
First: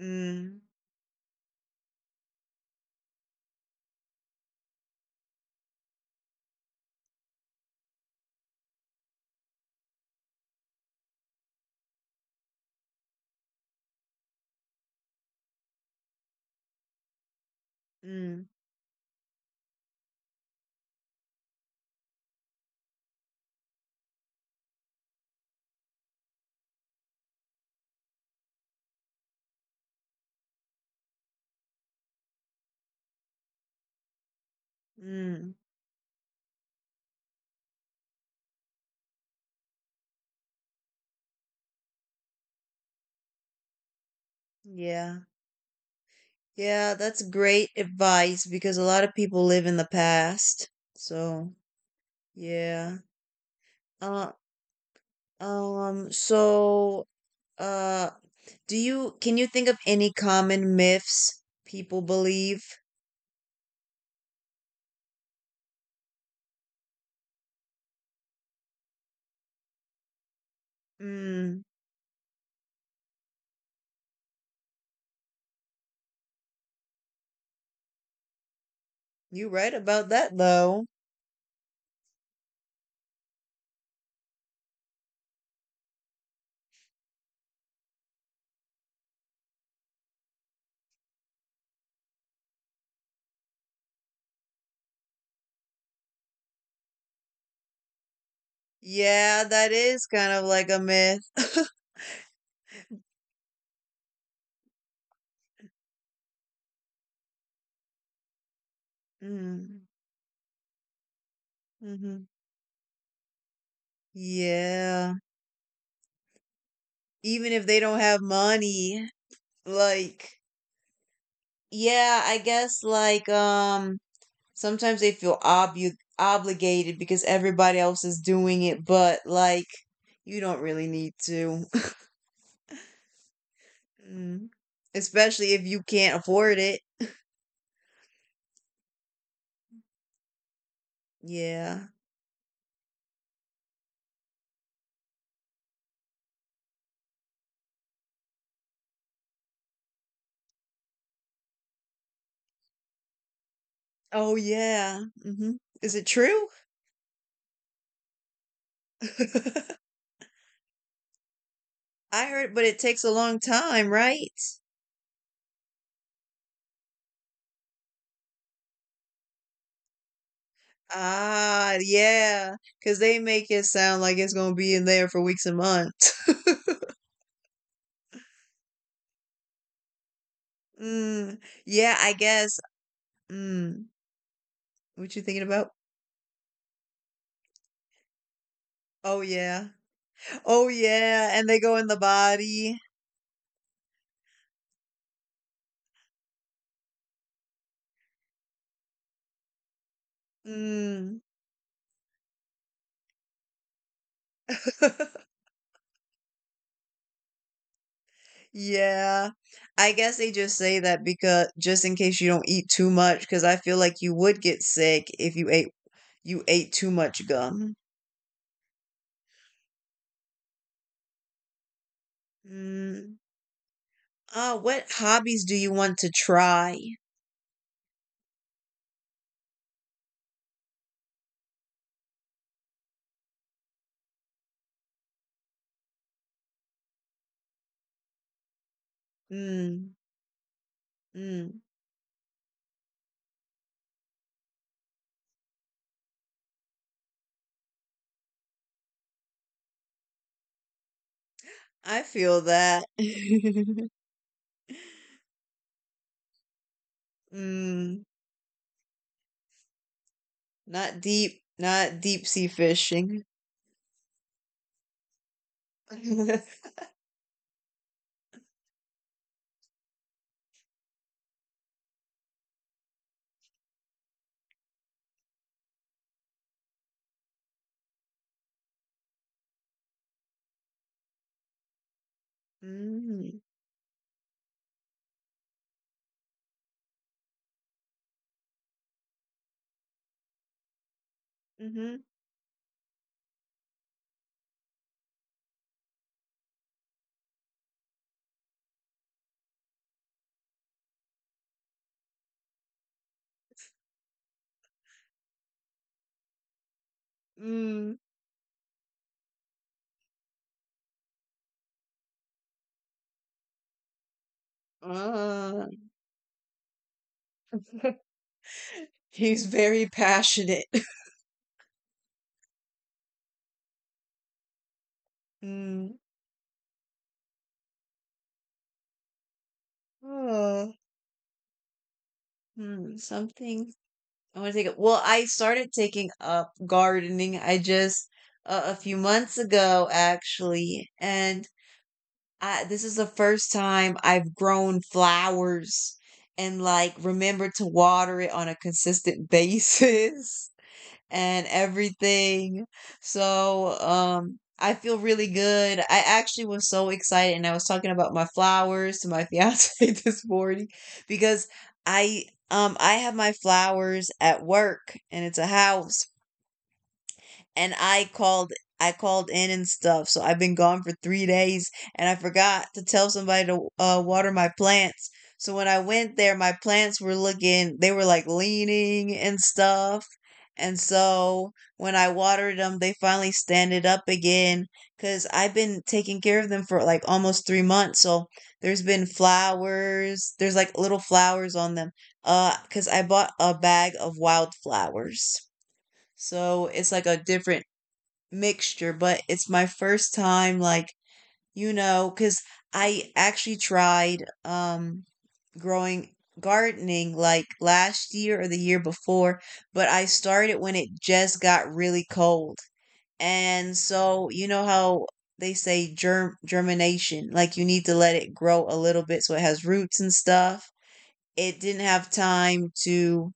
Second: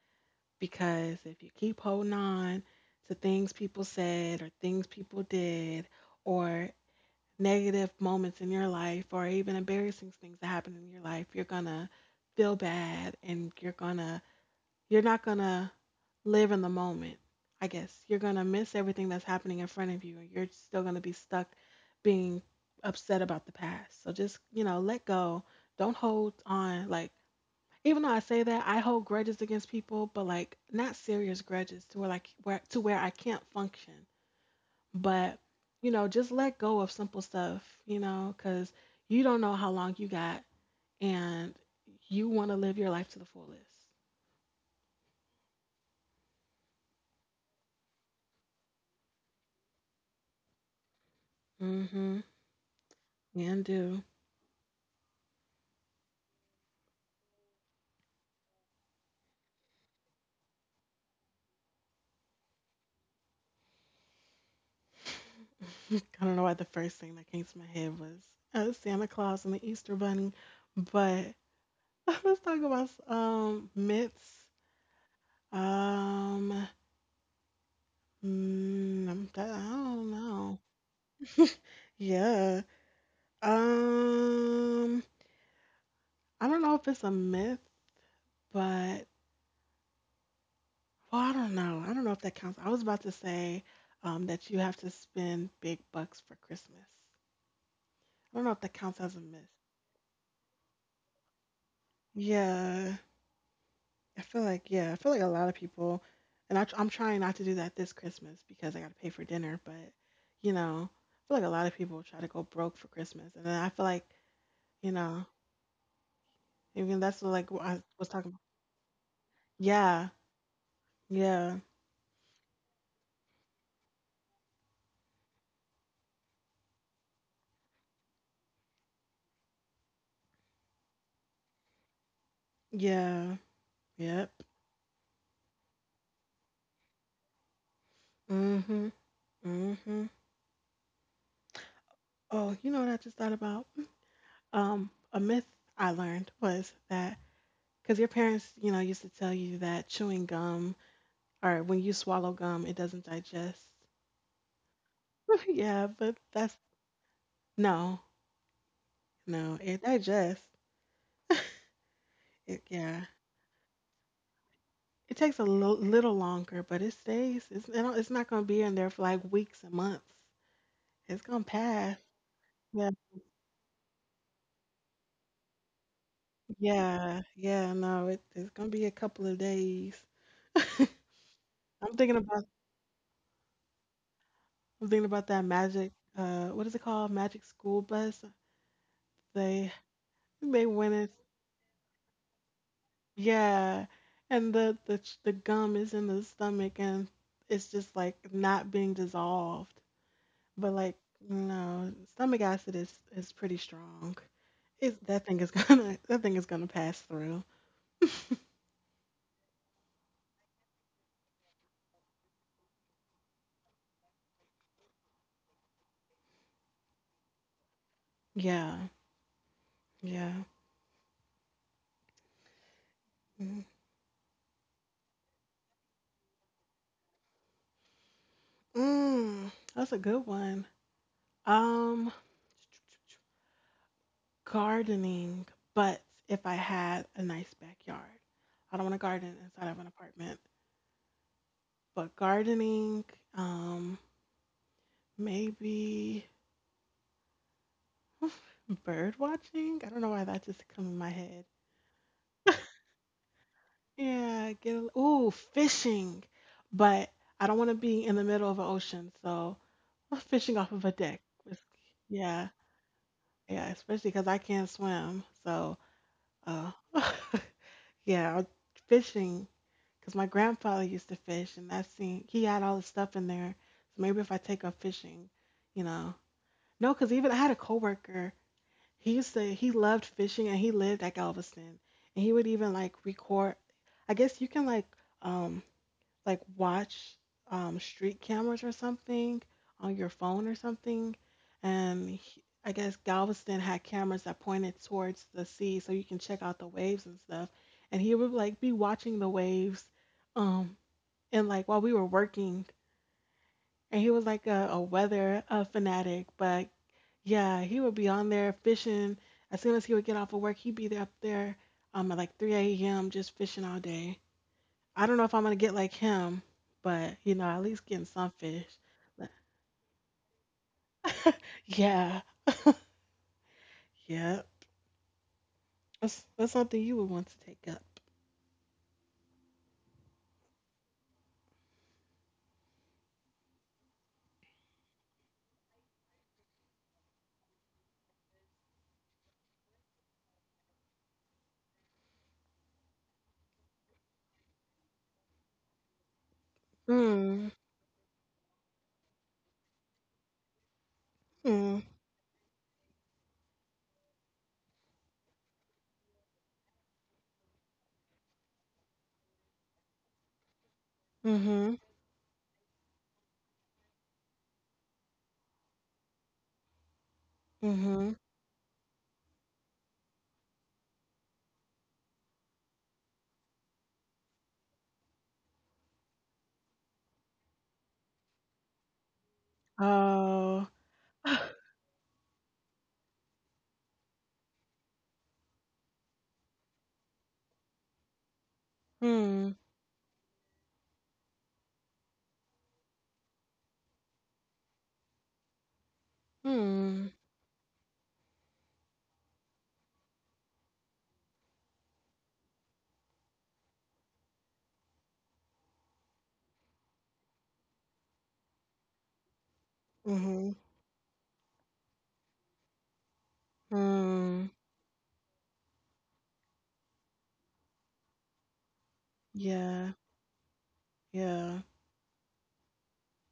S1: Mm,
S2: because if you keep holding on to things people said or things people did or negative moments in your life or even embarrassing things that happen in your life, you're gonna feel bad, and you're not gonna live in the moment. I guess you're gonna
S1: mm,
S2: miss everything that's happening in front of you, and you're still gonna be stuck being upset about the past. So just, let go. Don't hold on. Like, even though I say that, I hold grudges against people, but like not serious grudges to where like where to where I can't function. But
S1: mm.
S2: you know, just let go of simple stuff. You know, because you don't know how long you got, and you want to live your life to the fullest.
S1: Yeah. Yeah, that's great advice because a lot of people live in the past. So,
S2: Mm-hmm.
S1: yeah.
S2: And do.
S1: Uh, um, so, uh, do you can you think of any common myths people believe?
S2: I don't know why the first thing that came to my head was Santa Claus and the Easter Bunny, but
S1: Mm,
S2: let's talk about myths. Um,
S1: you
S2: I
S1: right about
S2: don't
S1: that,
S2: know.
S1: though.
S2: Yeah. Um, I don't know if it's a myth, but well, I don't know. I don't know if that counts. I was about to say that you have to spend big bucks for Christmas. I don't know if that counts as a
S1: Yeah,
S2: myth.
S1: that is kind of like a myth.
S2: Yeah. I feel like yeah, I feel like a lot of people, and I'm trying not to do that this Christmas because I got to pay for dinner.
S1: mm,
S2: But you know, I feel like a lot of people try
S1: hmm
S2: to go broke for Christmas, and then I feel like, you
S1: Yeah,
S2: know, even that's what,
S1: even
S2: like what
S1: if they
S2: I
S1: don't
S2: was
S1: have
S2: talking about.
S1: money,
S2: Yeah,
S1: like,
S2: yeah,
S1: yeah, I guess like sometimes they feel obu obligated because everybody else is doing it, but like, you don't really need to.
S2: yeah, yep.
S1: Mm. Especially if you can't afford it.
S2: Mhm, mhm.
S1: Yeah.
S2: Oh, you know what I just thought about? A myth I learned was that because your parents, you know, used to tell you that chewing gum, or when you swallow gum, it doesn't digest.
S1: Oh, yeah. hmm
S2: Yeah,
S1: Is it
S2: but
S1: true?
S2: that's no, no, it digests.
S1: I heard, but it takes
S2: Yeah,
S1: a long time, right?
S2: it takes a little longer, but it stays. It's it don't, it's not gonna be in there for like weeks and months. It's gonna
S1: Ah,
S2: pass.
S1: yeah,
S2: Yeah,
S1: because they make it sound like it's gonna be in there for weeks and months.
S2: yeah, yeah. No, it's gonna be a couple of days.
S1: Mm, yeah,
S2: I'm
S1: I
S2: thinking about
S1: guess. Mm,
S2: I'm thinking
S1: what you
S2: about
S1: thinking
S2: that
S1: about?
S2: magic. What is it called? Magic School Bus.
S1: Oh yeah.
S2: They
S1: Oh
S2: they went in.
S1: yeah, and they go in the body.
S2: Yeah, and the gum is in the stomach, and it's just like not being dissolved. But like,
S1: Mm.
S2: no, stomach acid is pretty strong. It's That thing is gonna that thing is gonna pass through.
S1: Yeah. I guess they just say that because just in case you don't eat too much, because I feel like you would get sick if you ate too much gum.
S2: Yeah, yeah.
S1: Mm.
S2: Mm,
S1: Ah, what hobbies do you want to try?
S2: That's a good one. Um, Gardening, but if I had a nice backyard, I don't want to garden inside of an
S1: Mm,
S2: apartment.
S1: mm,
S2: But gardening, um, maybe bird watching. I don't know why that just came in my head.
S1: I feel that.
S2: Yeah, ooh, fishing. But I don't want to
S1: Mm,
S2: be in the middle of an ocean, so I'm fishing off of a deck. It's-
S1: not deep sea
S2: Yeah,
S1: fishing.
S2: yeah, especially because I can't swim. So, uh, yeah, fishing because my grandfather used to fish, and that scene he had all his stuff in there. So maybe if I take up fishing, you know, no, because even I had a coworker. He used to he loved fishing, and he lived at Galveston, and he would even like
S1: Mm,
S2: record. I guess you can um like watch, street cameras or something on your phone or something.
S1: mhm,
S2: And I guess Galveston had cameras that pointed towards the sea, so you can check out the waves and stuff. And he would like be watching the waves, um, and like while we were working. And he was like a weather fanatic, but yeah, he would
S1: mm,
S2: be on there fishing. As soon as he would get off of work, he'd be there up there, at like 3 a.m. just fishing all day. I don't know if I'm gonna
S1: ah.
S2: get like him, but you know, at least getting some fish. But,
S1: He's very passionate.
S2: yeah, yeah.
S1: Mm,
S2: That's something you would want to take up.
S1: oh, something I want to take up. Well, I started taking up gardening. I just a few months ago, actually, and I this is the first time I've grown flowers and like remember
S2: Hmm.
S1: to water it on a consistent basis and
S2: Hmm.
S1: everything. So, I feel really good. I actually was so excited and I was talking about my flowers to my fiance this morning because
S2: Mm-hmm.
S1: I I have my flowers at work, and it's a house, and I
S2: Mm-hmm.
S1: called I called in and stuff. So I've been gone for 3 days, and I forgot to tell somebody to water my plants. So when I went there, my plants were looking they were like leaning and stuff.
S2: Oh.
S1: And so when I watered them, they finally standed up again because I've been taking care of them for like almost 3 months. So there's been
S2: Hmm.
S1: flowers. There's like little flowers on them. Because I bought a bag of wildflowers. So it's like
S2: Hmm.
S1: a different mixture, but it's my first time, like, because I actually tried growing gardening like last year or the year before, but I
S2: Mm-hmm.
S1: started when it just got really cold. And so, you
S2: Hmm.
S1: know how they say germination, like you need to let it grow a little bit so it has
S2: Yeah.
S1: roots and stuff. It
S2: Yeah.
S1: didn't have time to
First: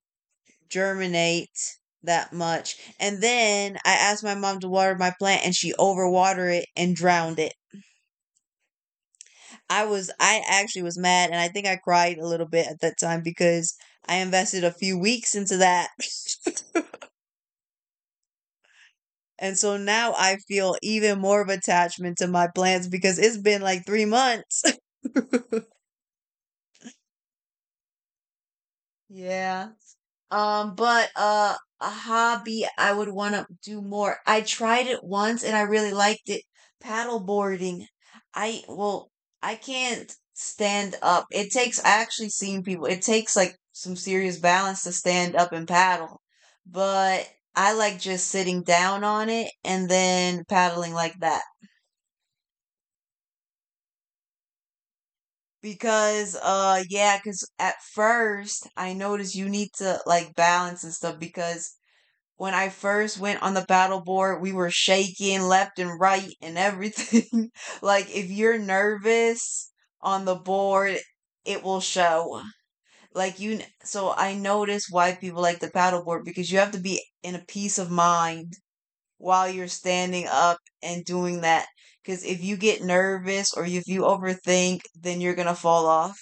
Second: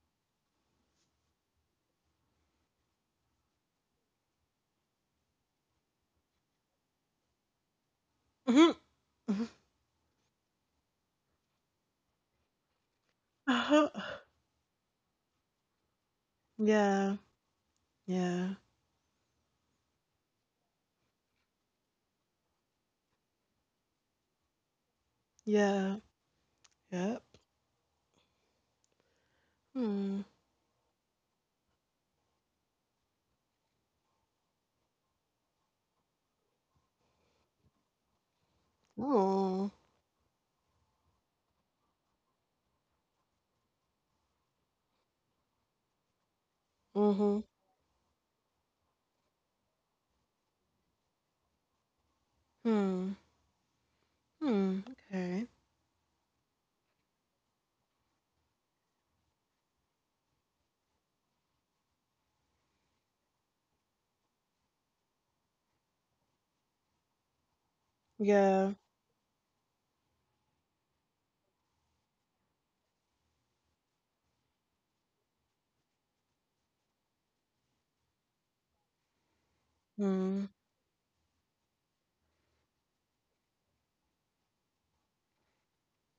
S1: germinate that much. And then I asked my mom to water my plant, and she overwatered it and drowned it.
S2: Mm-hmm. Mhm.
S1: I actually was mad, and I think I cried a little bit at that time because
S2: Uh-huh.
S1: I invested a few weeks into that.
S2: Yeah. Yeah.
S1: And so now I feel even more of attachment to my plants because it's been like 3 months.
S2: Yeah. Yep.
S1: Yeah.
S2: Hmm.
S1: But a hobby I would want to do more. I tried it once and I really liked it. Paddle boarding. I Well, I
S2: Oh.
S1: can't stand up. It takes I actually seen people. It takes like some serious balance to stand up and paddle. But
S2: Mm-hmm.
S1: I like just sitting down on it and then paddling like that.
S2: Hmm. Hmm. Okay.
S1: Because Yeah, because at first I noticed you need to like balance and stuff because when I first went on the battle board, we were shaking left and right and everything. Like, if you're
S2: Yeah.
S1: nervous on the board, it will show. So I notice why people like the paddle board because you have to be in a peace of mind while you're standing
S2: Hmm.
S1: up and doing that. Because if you get nervous or if you overthink, then you're gonna fall off.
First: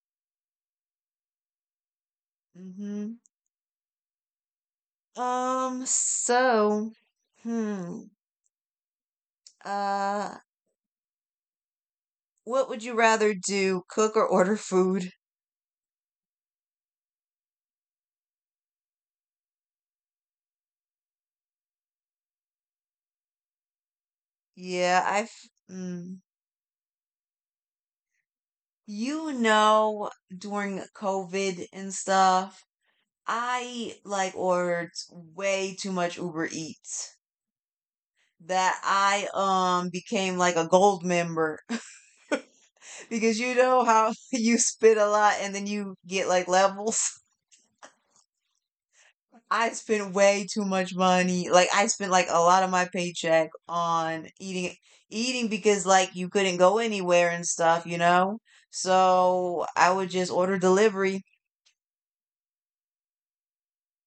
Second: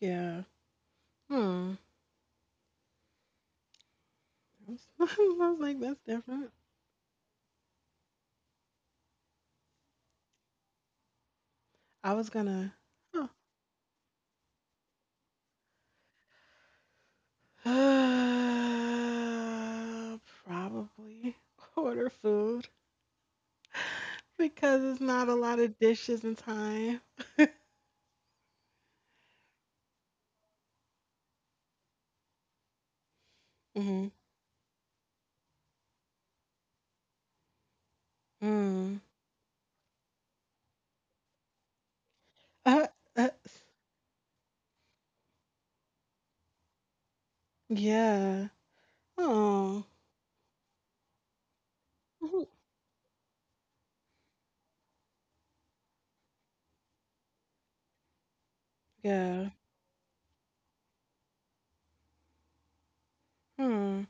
S2: Yeah. Hmm.
S1: hmm
S2: I was like, that's different.
S1: So, hmm, uh,
S2: I was
S1: what
S2: gonna,
S1: would you
S2: huh.
S1: rather do, cook or order food?
S2: Uh, Probably order food because it's
S1: Yeah,
S2: not a
S1: I've
S2: lot of
S1: mm,
S2: dishes in time.
S1: you know during COVID and stuff, I
S2: Mm-hmm.
S1: like ordered way too much Uber Eats that
S2: Mm.
S1: I became like a gold member
S2: Uh, uh,
S1: because you know how you spit a lot and then you get like levels.
S2: yeah.
S1: I
S2: Oh.
S1: spent way too much money. Like I spent like a
S2: Mhm.
S1: lot of my paycheck on eating because like you couldn't go anywhere and stuff, you know?
S2: Yeah.
S1: So I would just order delivery.
S2: Hmm.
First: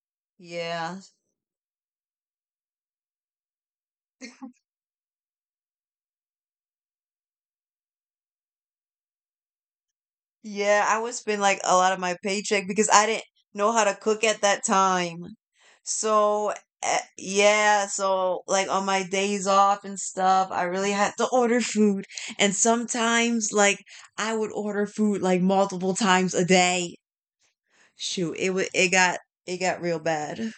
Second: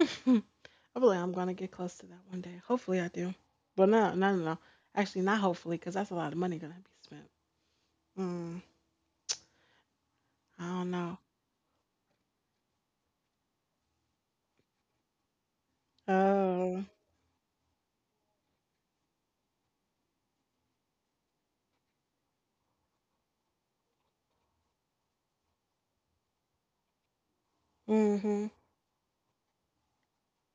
S2: I
S1: Yeah.
S2: believe I'm gonna get close to that one day. Hopefully, I do. But no, no, no, no. Actually, not hopefully, because that's a lot of money gonna be spent. Mm. I
S1: Yeah,
S2: don't
S1: I would
S2: know.
S1: spend like a lot of my paycheck because I didn't know how to cook at that time. So
S2: Oh.
S1: yeah, so like on my days off and stuff, I really had to order food. And sometimes like I would order food like multiple times a day. Shoot,
S2: Mm-hmm.
S1: it got real bad.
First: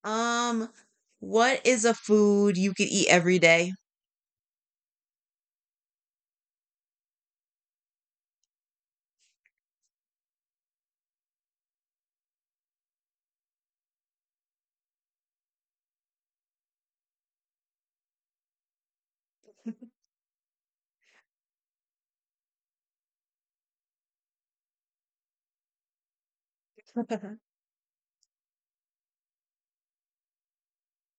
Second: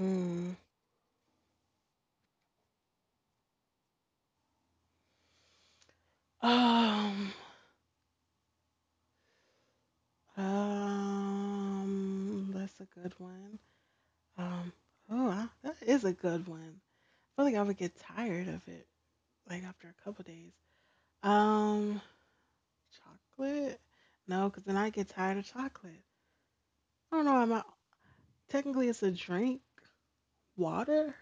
S2: Mm.
S1: Um, what is a food you could eat every day?
S2: Um, that's a good one. Um, oh, that is a good one. I feel like I would get tired of it like after a couple days. Um, Chocolate? No, because then I get tired of chocolate. I don't know. I'm not, technically it's a drink, water.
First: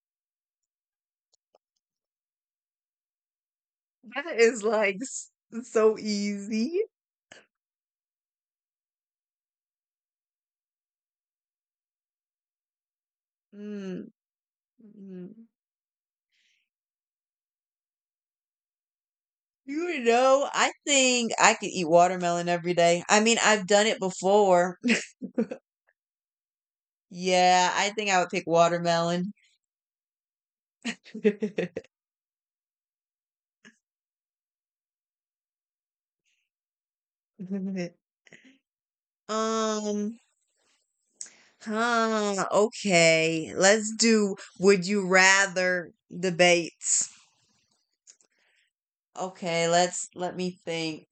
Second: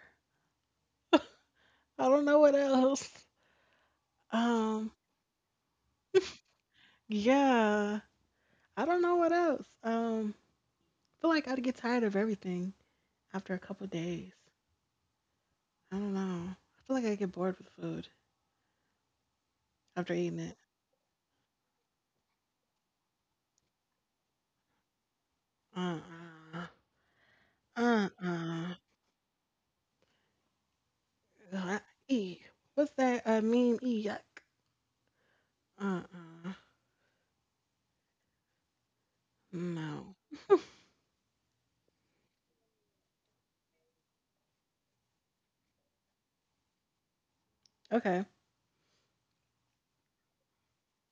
S2: I don't know what else.
S1: That is
S2: Um,
S1: like so easy.
S2: yeah, I don't know what else. I feel like I'd get tired of everything after a couple
S1: Mm,
S2: days.
S1: mm.
S2: I don't know. I feel like I get bored with food
S1: You
S2: after eating
S1: know,
S2: it.
S1: I think I could eat watermelon every day. I mean, I've done it before.
S2: Uh uh.
S1: Yeah, I
S2: Uh
S1: think I would pick
S2: uh.
S1: watermelon.
S2: Ugh, eek. What's that meme? Eek, yuck. Uh uh. No.
S1: Um, okay. Let's do would you rather debates.
S2: Okay.
S1: Okay, let me think.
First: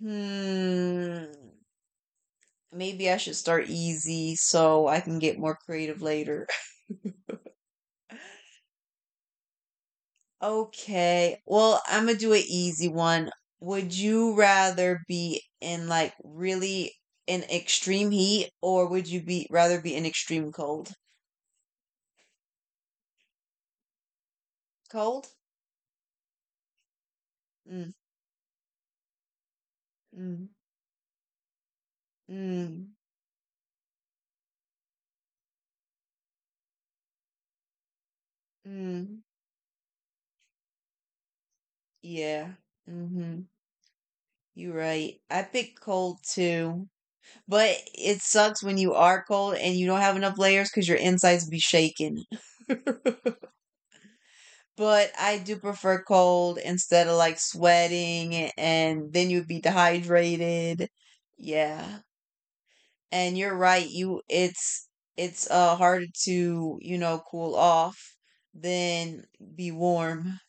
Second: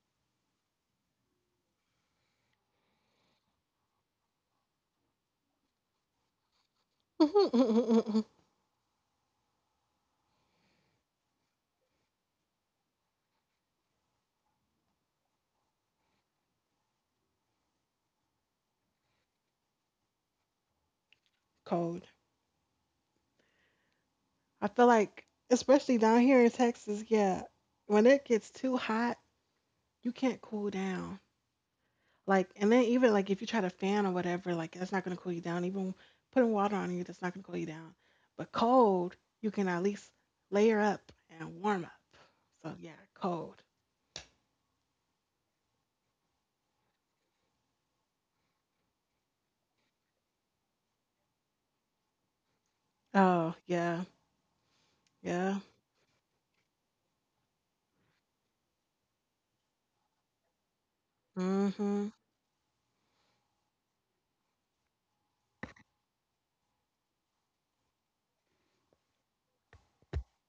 S1: Hmm. Maybe I should start easy so I can get more creative later. Okay. Well, I'm gonna do an easy one. Would you rather be in like really in extreme heat, or would you be rather be in extreme cold?
S2: Cold. I feel
S1: Cold?
S2: like, especially down here in Texas, yeah,
S1: Mm,
S2: when it gets too hot, you can't
S1: mm,
S2: cool down. Like, and then
S1: mm,
S2: even like if you try to fan or whatever, like that's not gonna cool you down. Even putting water on you, that's not gonna cool you down. But cold,
S1: mm.
S2: you can at least layer up and warm up.
S1: Yeah.
S2: So yeah,
S1: Mm-hmm.
S2: cold.
S1: You're right. I pick cold too. But it sucks when you are cold and you don't have enough layers because your insides be shaking.
S2: Oh yeah,
S1: But I do
S2: yeah.
S1: prefer cold instead of like sweating and then you'd be dehydrated. Yeah.
S2: Hmm.
S1: And you're right, you it's harder to, you know, cool off than be warm.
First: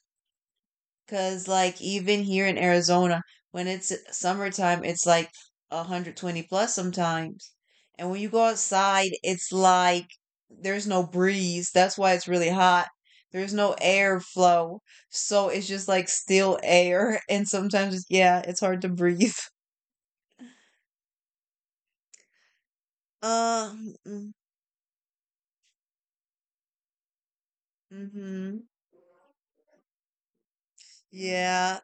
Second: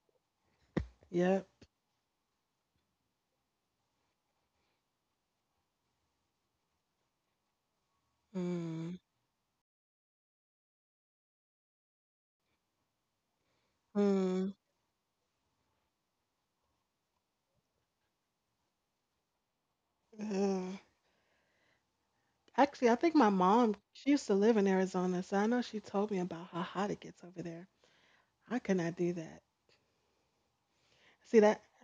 S1: 'Cause
S2: Yep.
S1: like even here in Arizona, when it's summertime, it's like 120 plus sometimes. And when you go
S2: Mm.
S1: outside, it's like there's no breeze. That's why it's really hot. There's no
S2: Mm.
S1: airflow. So it's just like still air. And sometimes, yeah, it's hard to breathe.
S2: Ugh. Actually, I think my mom, she used
S1: Um,
S2: to live in Arizona, so I know she told me about how hot it gets over there.
S1: mm-hmm.
S2: I could not do that. See, that
S1: Yeah.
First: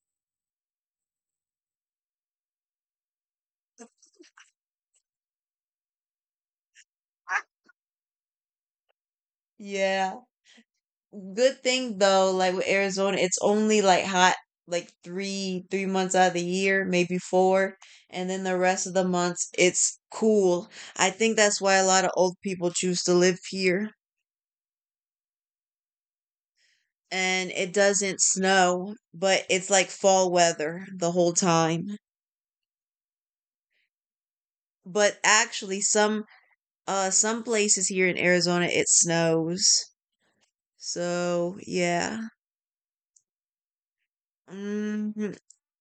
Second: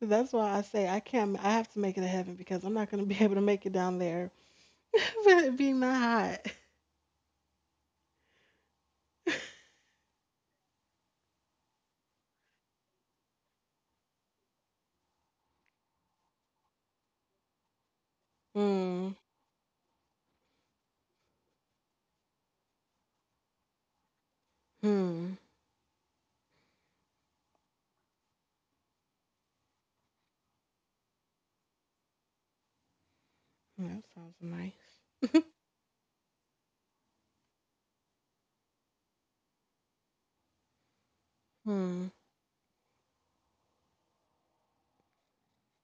S2: that's why I say I can't, I have to make it to heaven because I'm not gonna be able to make it down there, but it be not hot.
S1: Yeah. Good thing though, like with Arizona, it's only like hot like three months out of the year, maybe four, and then the rest of the
S2: Hmm.
S1: months it's cool. I think that's why a lot of old people choose to live here.
S2: Hmm.
S1: And it doesn't snow, but it's like fall weather the whole time.
S2: That sounds nice.
S1: But actually some places here in Arizona it snows. So,
S2: Hmm.
S1: yeah. Mm,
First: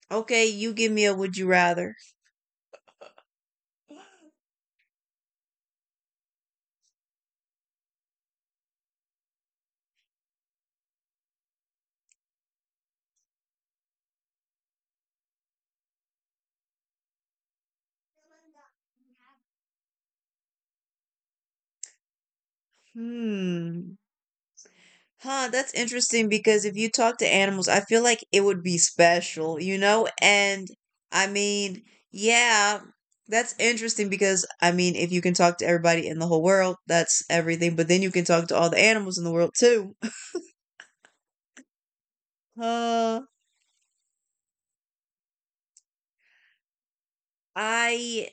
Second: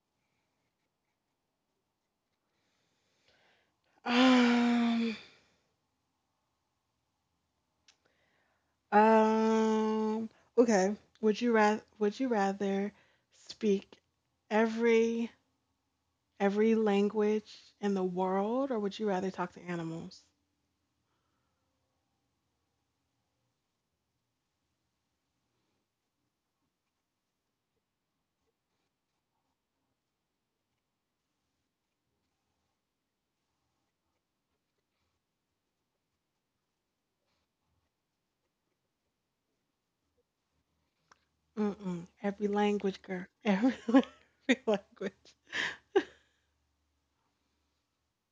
S1: okay, you give me a would you rather.
S2: Um. Um. Okay. Would you rather speak every every language in the world, or would you rather talk to animals?
S1: Hmm. Huh, that's interesting because if you talk to animals, I feel like it would be special, you know? And I mean, yeah, that's interesting because I mean, if you can talk to everybody in the whole world, that's everything, but then you can talk to all the animals in the world too.
S2: Mm-mm. Every language,
S1: Uh,
S2: girl. Every, every language.
S1: I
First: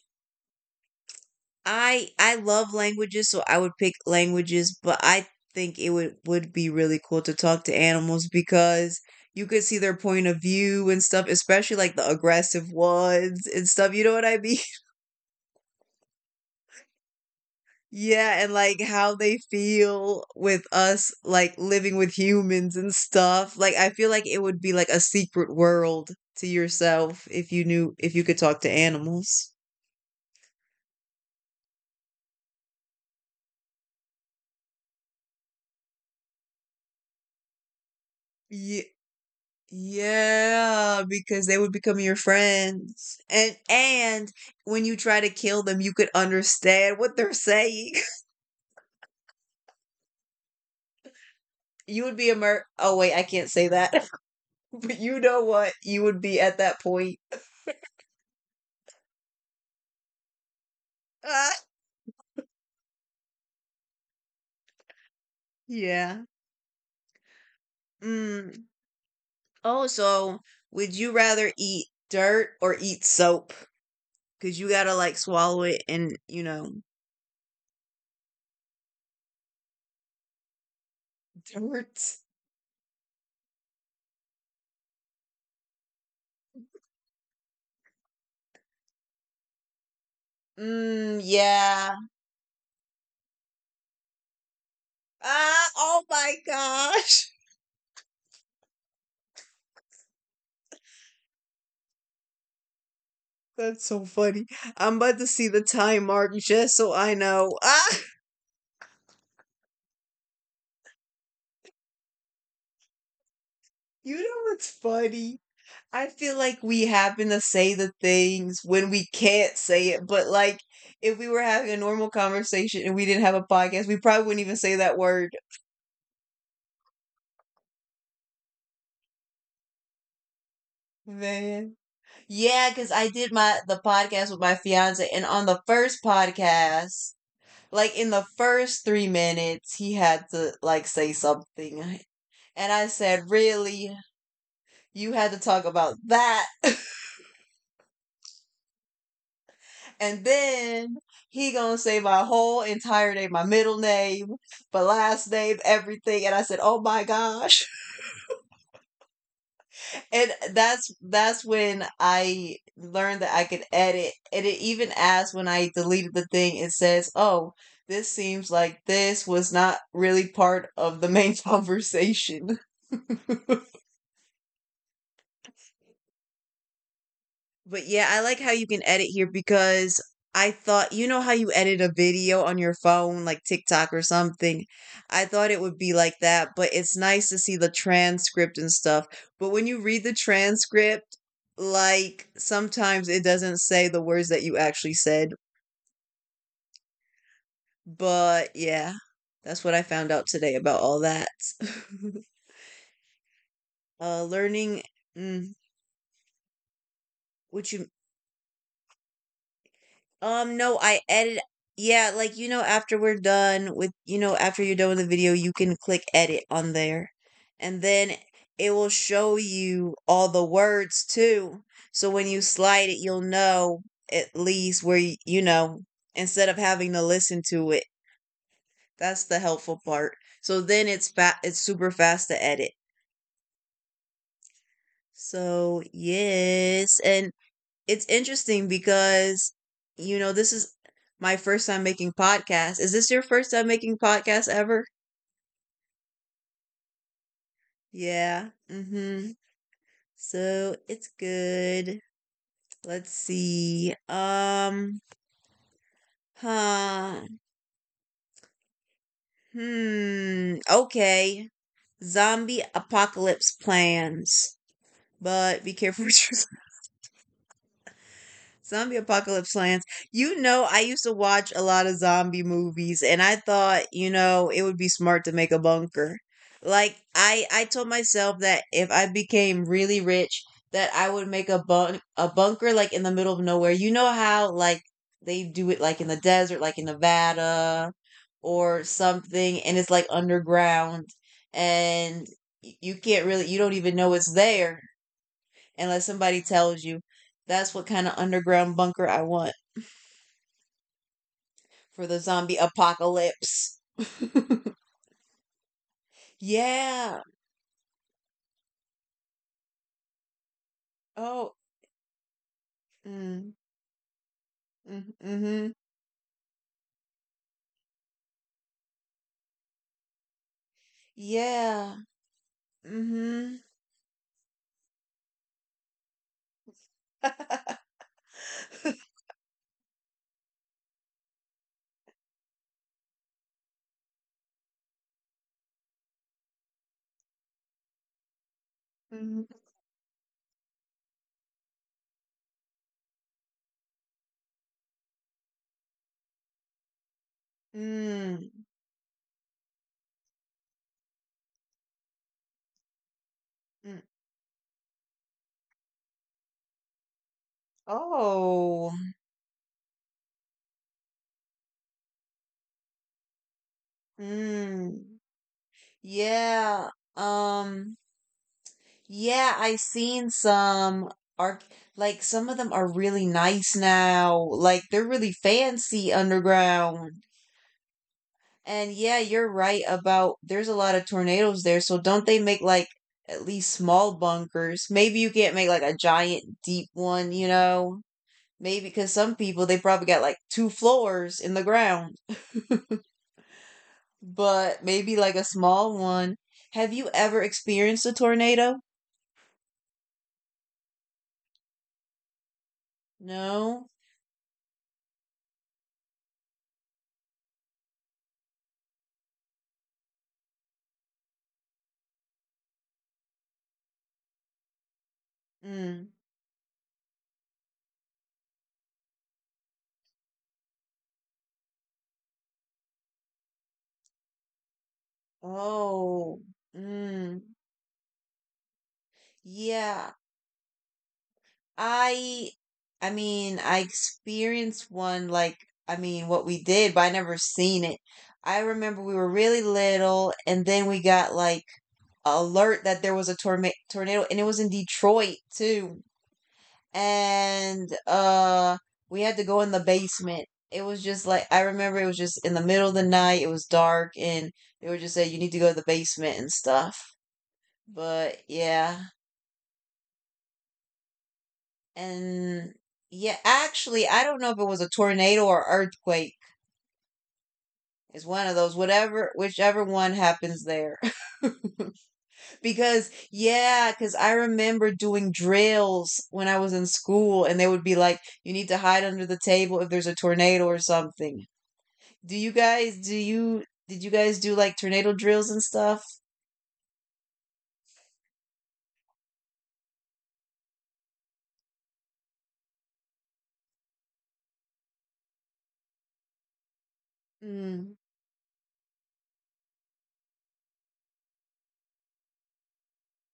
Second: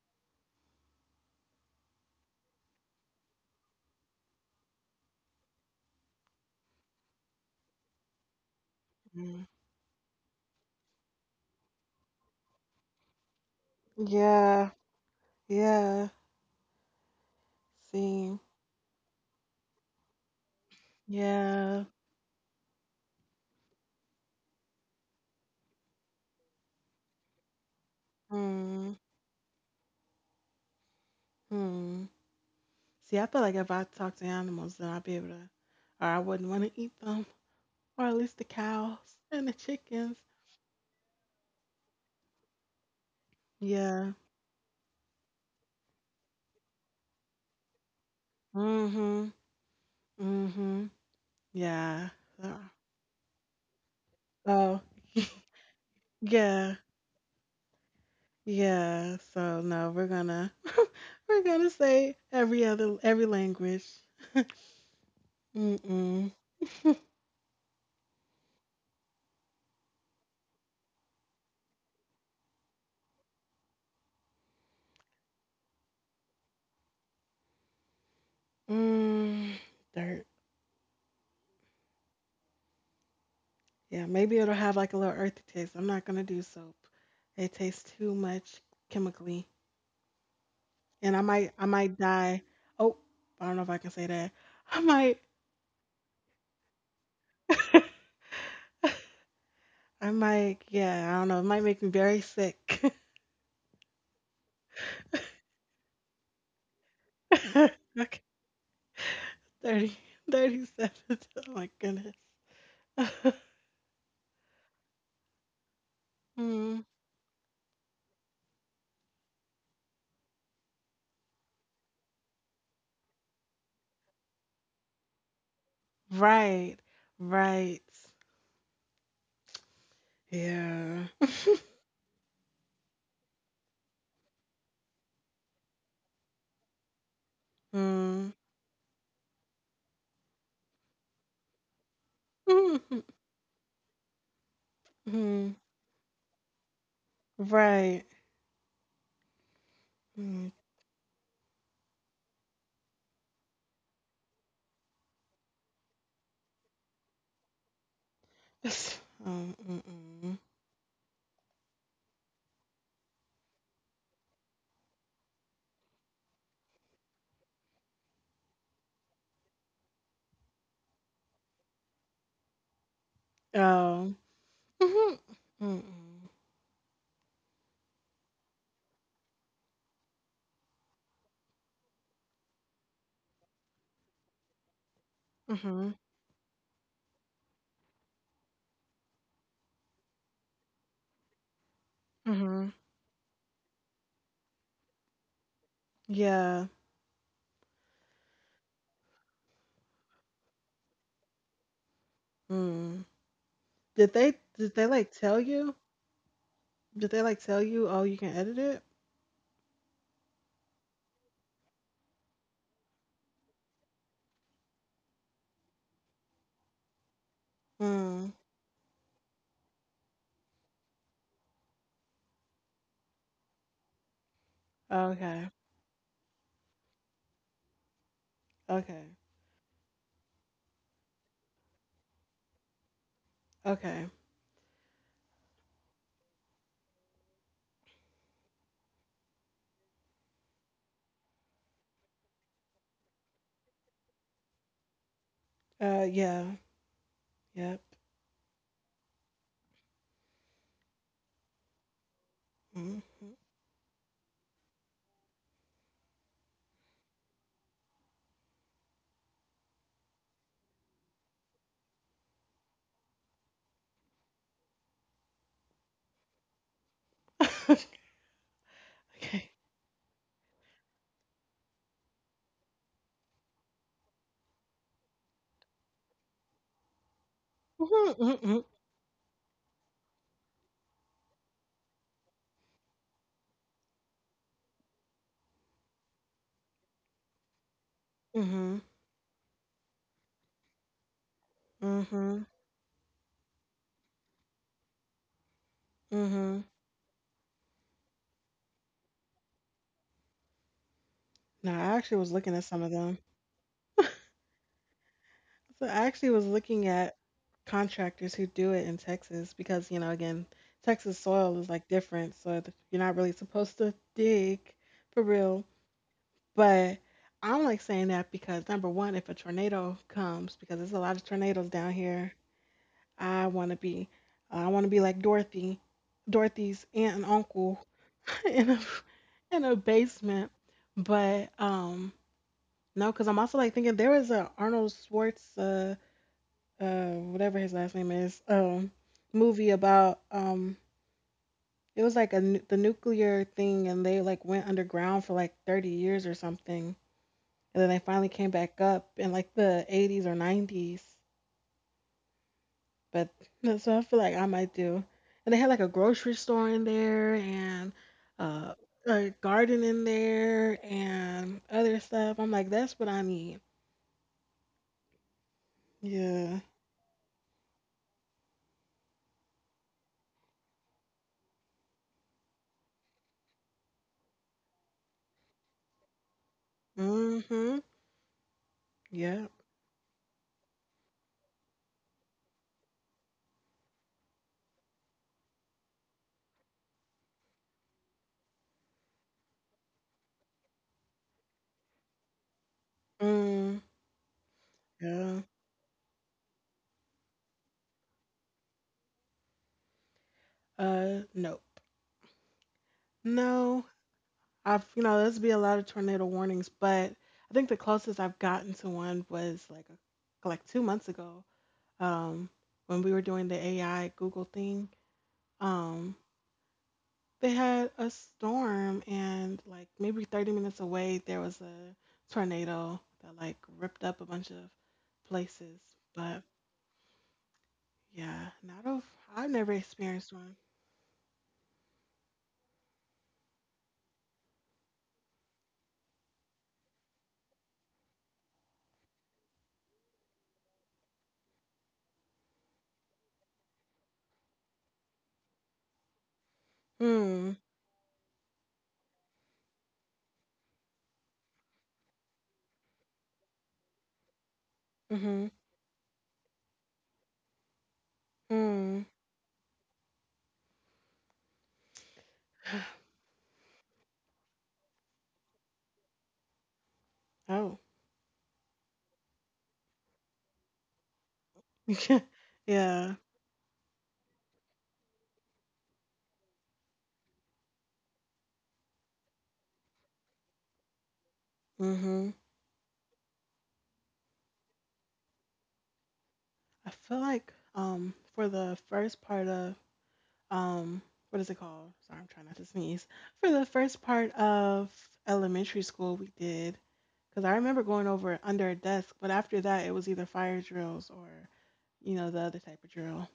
S1: I love languages, so I would pick languages, but I think it would be really cool to talk to animals because
S2: Mm.
S1: you could see their point of view and stuff, especially like the aggressive ones and stuff, you know what I mean?
S2: Yeah. Yeah. See.
S1: Yeah, and like how they feel with us like
S2: Yeah.
S1: living with humans and stuff. Like I feel like it would be like a secret world to yourself if you knew if you could talk to
S2: Hmm.
S1: animals.
S2: Hmm. See, I feel like if I talk to animals, then I wouldn't want to eat them, or at least the
S1: Yeah.
S2: cows and the chickens.
S1: Yeah, because they would become your friends. And
S2: Yeah.
S1: and when you try to kill them, you could understand what they're saying.
S2: Mm-hmm. Mm-hmm.
S1: You
S2: Yeah.
S1: would be a
S2: So,
S1: mer- Oh, wait, I can't say that.
S2: so,
S1: But you know what? You would be at
S2: yeah.
S1: that point.
S2: Yeah. So no, we're gonna we're
S1: Ah,
S2: gonna say every language.
S1: yeah.
S2: Mm-mm.
S1: Mm. Also, would you rather eat dirt or eat soap? Cuz you got to like swallow it and,
S2: Mm, dirt.
S1: dirt.
S2: Yeah, maybe it'll have like a little earthy taste. I'm not gonna do soap. It tastes too much chemically, and
S1: Mm,
S2: I
S1: yeah.
S2: might die. Oh, I don't know if I can say that. I might
S1: Ah, oh my gosh.
S2: I might yeah, I don't know. It might make me very sick.
S1: That's so funny. I'm about to see the time mark just so I know. Ah,
S2: Okay, 30, 37. Oh my goodness.
S1: you know what's funny? I feel like we
S2: Mm,
S1: happen to say the things when we can't say it, but like if we were having a normal conversation and we didn't have a podcast, we probably wouldn't even say that word.
S2: right, right. Yeah.
S1: Man. Yeah, because I did my the podcast with my fiance, and on the first podcast, like in the
S2: Mm,
S1: first 3 minutes, he had to like say something. And I
S2: mm,
S1: said, "Really? You had to
S2: mm,
S1: talk about that."
S2: right.
S1: And
S2: Mm.
S1: then he gonna say my whole entire name, my middle name, my last name, everything. And I said, "Oh my gosh."
S2: Yes.
S1: And
S2: Mm-mm.
S1: that's when I learned that I could edit. And it even asked when I deleted the thing, it says, "Oh, this seems like this was not really part of the main conversation."
S2: Oh. Mm-hmm. Mm-mm.
S1: But yeah, I like how you can edit here because I thought, you know how you edit a video on your phone, like TikTok or something? I thought it would be
S2: Mm-hmm.
S1: like that, but it's nice to see the transcript and stuff. But when you read the transcript, like
S2: Mm-hmm.
S1: sometimes it doesn't say the words that you actually said.
S2: Yeah.
S1: But yeah, that's what I found out today about all that.
S2: Mm. Did they did
S1: Learning,
S2: they like tell
S1: mm,
S2: you? Did they like tell
S1: what you
S2: you, oh, you can edit it?
S1: No, I edit yeah, like, after you're done with the video, you can click edit on there, and then
S2: Mm.
S1: it will show you all the words too, so when you slide it, you'll know at least where
S2: Okay.
S1: instead of having to listen to it.
S2: Okay.
S1: That's the helpful part. So then it's super fast to edit.
S2: Okay.
S1: So, yes, and it's interesting because you know this is my first time making podcasts. Is this your first time making podcasts ever?
S2: Yeah. Yep.
S1: Yeah. Mhm. So it's good. Let's
S2: Hmm.
S1: see. Huh. Hmm. Okay. Zombie apocalypse plans. But be careful what you're Zombie apocalypse
S2: Okay.
S1: plans. I used to watch a lot of zombie movies, and I thought, it would be smart to make a bunker. Like I told
S2: Mhm.
S1: myself that
S2: Mhm.
S1: if I became really rich that I would make a a bunker like in the middle of nowhere. You know how like they do it like in the desert, like in Nevada
S2: Mhm.
S1: or something, and it's like underground and
S2: Mm.
S1: you can't really, you don't even know it's there unless somebody
S2: Mhm.
S1: tells you. That's what kind of underground bunker I want
S2: No, I
S1: for the
S2: actually was looking
S1: zombie
S2: at some of them.
S1: apocalypse.
S2: So I actually was looking at
S1: yeah.
S2: contractors who do it in Texas because, you know, again, Texas
S1: Oh.
S2: soil is like different, so you're not really
S1: Mm,
S2: supposed to dig
S1: mm,
S2: for real.
S1: hmm
S2: But I don't like saying that because number one, if a tornado comes, because there's a lot of tornadoes down
S1: Yeah.
S2: here, I
S1: Mm-hmm.
S2: want to be, I want to be like Dorothy, Dorothy's aunt and uncle, in a basement. But no, because I'm also like thinking there was a Arnold Schwartz, whatever his last name is,
S1: Mm,
S2: movie about it was like the nuclear thing, and they like went underground for like 30 years or something and then they finally came
S1: mm,
S2: back up in like the 80s or 90s. But so
S1: mm.
S2: I feel like I might do. And they had like a grocery store in there and uh,
S1: Oh.
S2: a garden in there and other stuff. I'm like, that's what I need.
S1: Mm.
S2: Yeah.
S1: Yeah. Um. Yeah, I seen some are like some of them are really nice now. Like they're really fancy underground.
S2: Mm-hmm.
S1: And yeah,
S2: Yeah.
S1: you're right about there's a lot of tornadoes there. So don't they make like at least small bunkers? Maybe you can't make like a giant deep one, you know? Maybe because some people they probably got like two floors in the ground,
S2: Mm.
S1: but maybe like a
S2: Yeah.
S1: small one. Have you ever experienced a tornado?
S2: Nope.
S1: No?
S2: No. I've, you know, there's be a lot of tornado warnings, but I think the closest I've gotten to one was like like two months ago, um, when we were doing the AI Google thing,
S1: Mm.
S2: um, they had a storm, and like maybe 30 minutes away, there was a tornado that like ripped up a bunch of places.
S1: Oh.
S2: But
S1: Mm.
S2: yeah, not of I've never
S1: Yeah,
S2: experienced one.
S1: I I experienced one like, I mean, what we did, but I never seen it. I remember we were really little and then we got like a alert that there was a torma tornado and it was in Detroit too.
S2: Hmm.
S1: And we had to go in the basement. It was just like, I remember it was just in the middle of the night, it was dark and they would just say you
S2: Mm-hmm.
S1: need to go to the basement and stuff. But
S2: Hmm.
S1: yeah. And yeah, actually, I don't know if it was a tornado or earthquake.
S2: Oh.
S1: It's one of those, whatever, whichever one happens there. because,
S2: Yeah.
S1: yeah, because I remember doing drills when I was in school, and they would be like, you need to hide under the table if there's a tornado or something.
S2: Mm-hmm.
S1: Do you guys, do you, did you guys do like tornado drills and stuff?
S2: I feel like for the first part of um what is it called? Sorry, I'm trying not to sneeze. For the first part of elementary school, we did, because I remember
S1: Mm.
S2: going over under a desk, but after that, it was either fire drills or you know the other type of drill.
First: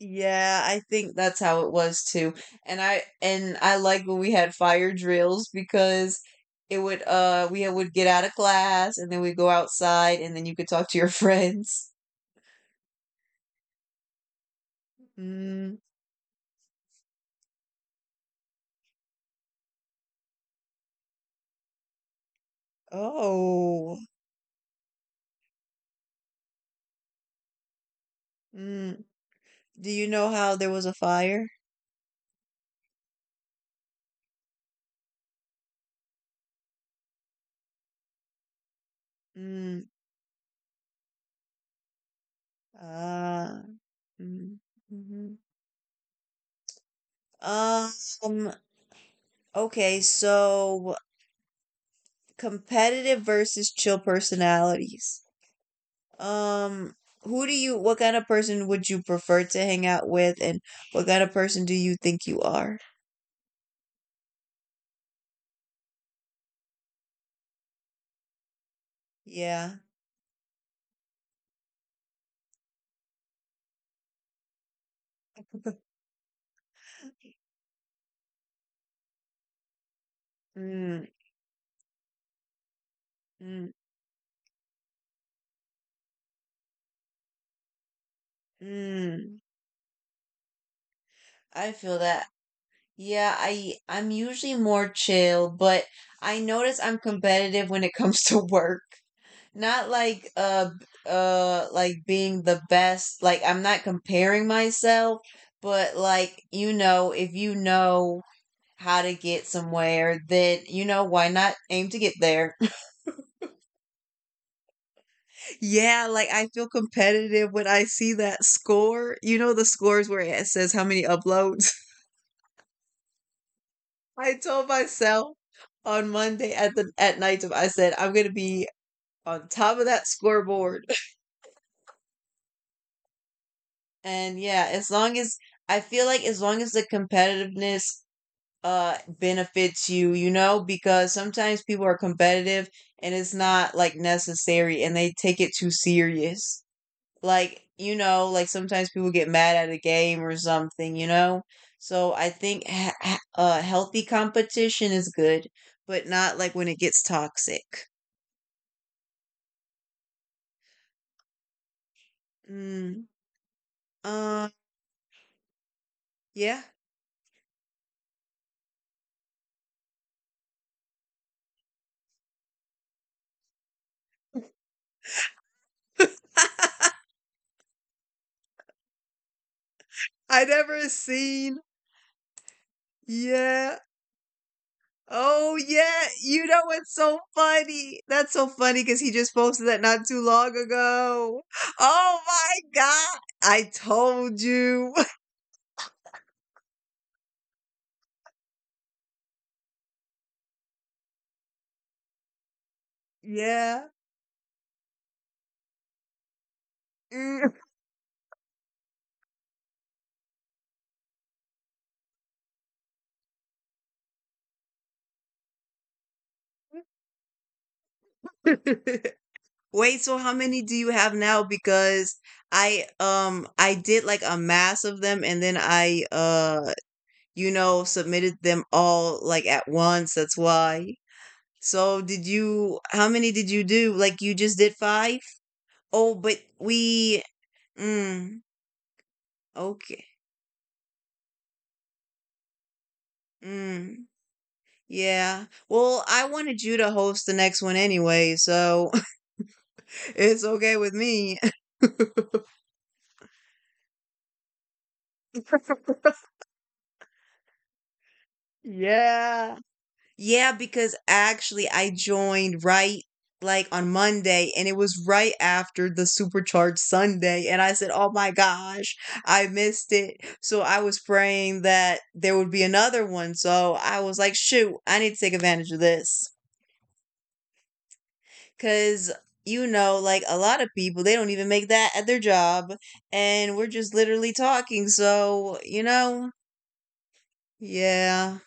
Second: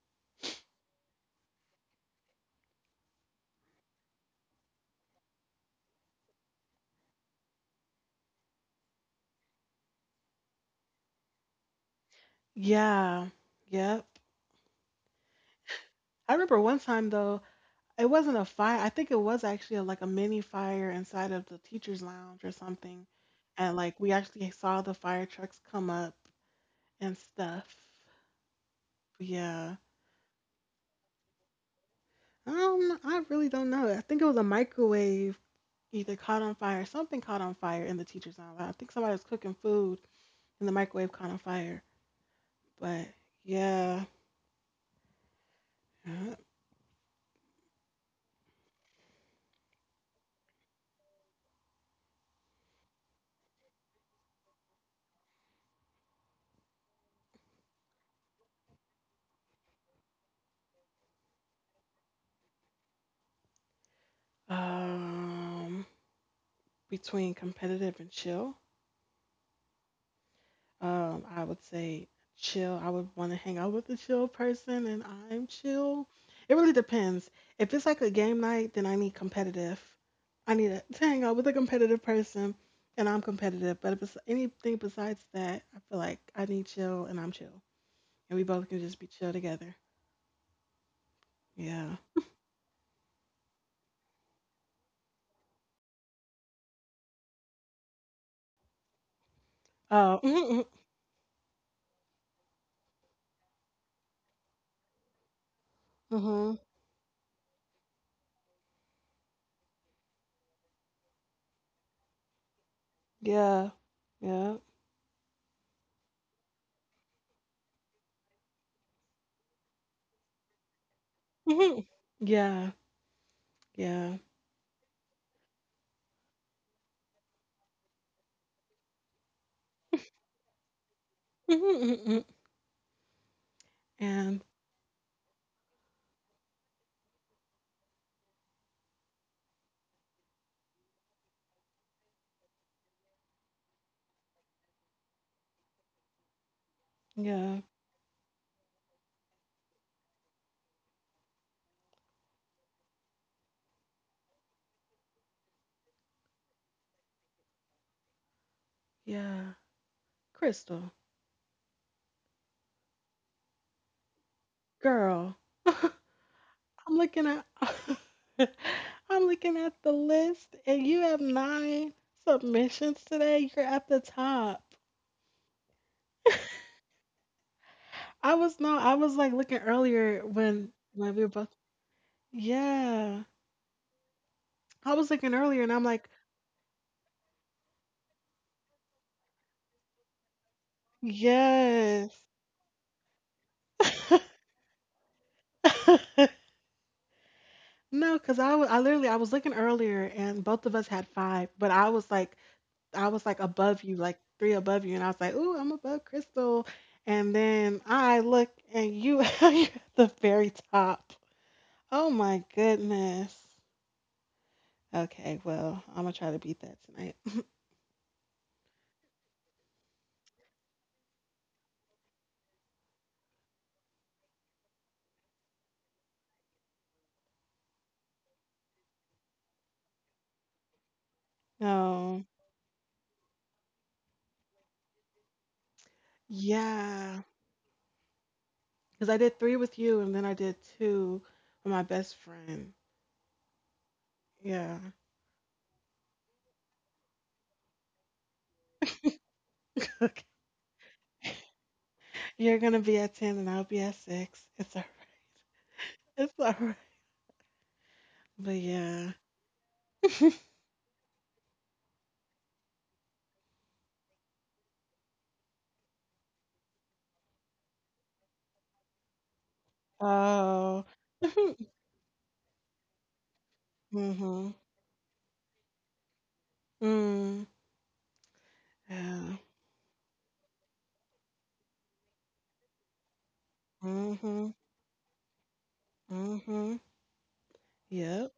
S1: Yeah, I think that's how it was too. And I like when we had fire drills because it would, we would get out of class and then we'd go outside and then you could talk to your friends.
S2: Yeah, yep.
S1: Mm.
S2: I remember one time though, it wasn't a fire. I think it was actually like a mini fire inside of the teachers' lounge or something, and
S1: Oh.
S2: like we actually saw the fire trucks come up and stuff.
S1: Mm.
S2: Yeah.
S1: Do you know how there was a fire?
S2: I really don't know. I think it was a microwave either caught on fire, something caught on fire in the teacher's lounge. I think somebody was cooking
S1: Mm.
S2: food and the microwave caught on fire. But
S1: Ah.
S2: yeah,
S1: Mm. Mhm.
S2: yeah.
S1: Um, okay, so competitive versus chill personalities. Um, what kind of person would you prefer to hang out with, and what kind of person do you think you are?
S2: um, Between competitive and chill,
S1: Yeah.
S2: I would say chill. I would want to hang out with a chill person, and I'm chill. It really depends. If it's like a game night, then I need competitive. I need to
S1: Mm,
S2: hang out with a competitive person, and I'm
S1: mm,
S2: competitive. But if it's anything besides that, I feel like I need chill, and I'm chill. And we both can just be chill
S1: mm.
S2: together.
S1: I feel
S2: Yeah.
S1: that. Yeah, I'm usually more chill, but I notice I'm competitive when it comes to work. Not
S2: Oh.
S1: like
S2: Mm-hmm.
S1: like being the best, like I'm not comparing myself, but
S2: Mm-hmm.
S1: like,
S2: Mm-hmm.
S1: you know, if you know how to get somewhere, then, you know, why not aim to get there?
S2: Yeah. Yeah.
S1: Yeah, like I feel competitive when I see that score. You know, the scores where it says how many uploads.
S2: Mm-hmm. Yeah. Yeah.
S1: I told myself on Monday at night, I said I'm gonna be on top of that scoreboard.
S2: Mm-hmm.
S1: And
S2: And
S1: yeah, as long as, I feel like as long as the competitiveness benefits you, you know, because sometimes people are competitive and it's not like necessary and they take it too serious. Like,
S2: yeah.
S1: you know, like sometimes people get mad at a game or something, you know. So I think healthy competition is good, but not like when it gets toxic.
S2: Yeah. Crystal,
S1: Mm, uh,
S2: girl, I'm
S1: yeah.
S2: looking at. I'm looking at the list, and you have nine submissions today. You're at the top. I was no, I was like looking earlier
S1: I
S2: when
S1: never
S2: when we were both.
S1: seen,
S2: Yeah,
S1: yeah.
S2: I was looking
S1: Oh
S2: earlier, and I'm
S1: yeah,
S2: like,
S1: you know what's so funny? That's so funny because he just posted that not too long ago.
S2: yes.
S1: Oh my god, I told you.
S2: No, cause I wa- I literally I was looking earlier and both of us had five, but I was like above
S1: yeah.
S2: you, like three above you, and I was like, "Ooh, I'm above Crystal." And
S1: Mm.
S2: then I look and you you're at the very top. Oh my goodness. Okay, well, I'm gonna try to beat that tonight.
S1: Wait, so how many do you have now? Because I, I did like a mass of them and then I, you know, submitted them all like at once. That's why. So did
S2: No.
S1: you how many did you do? Like, you just did five? Oh, but we,
S2: Yeah, cause
S1: mm,
S2: I did three with you
S1: okay.
S2: and then I did two with my best friend.
S1: Mm,
S2: Yeah.
S1: yeah. Well, I wanted you to host the next one anyway, so
S2: Okay.
S1: it's okay with me.
S2: You're gonna be at 10 and I'll be at 6. It's all right. It's alright. But yeah.
S1: Yeah. Yeah, because actually I joined right, like on Monday, and it was right after the supercharged Sunday and I said, "Oh my gosh, I missed it." So I
S2: Oh.
S1: was praying
S2: Mm.
S1: that there would be another one. So I was like,
S2: Mhm.
S1: "Shoot, I need to take advantage of this."
S2: Mm.
S1: Cuz
S2: Yeah.
S1: you know, like a lot of people, they don't even make that at their job and we're just literally
S2: Mm-hmm.
S1: talking. So, you know,
S2: Mm-hmm.
S1: yeah.
S2: Yep.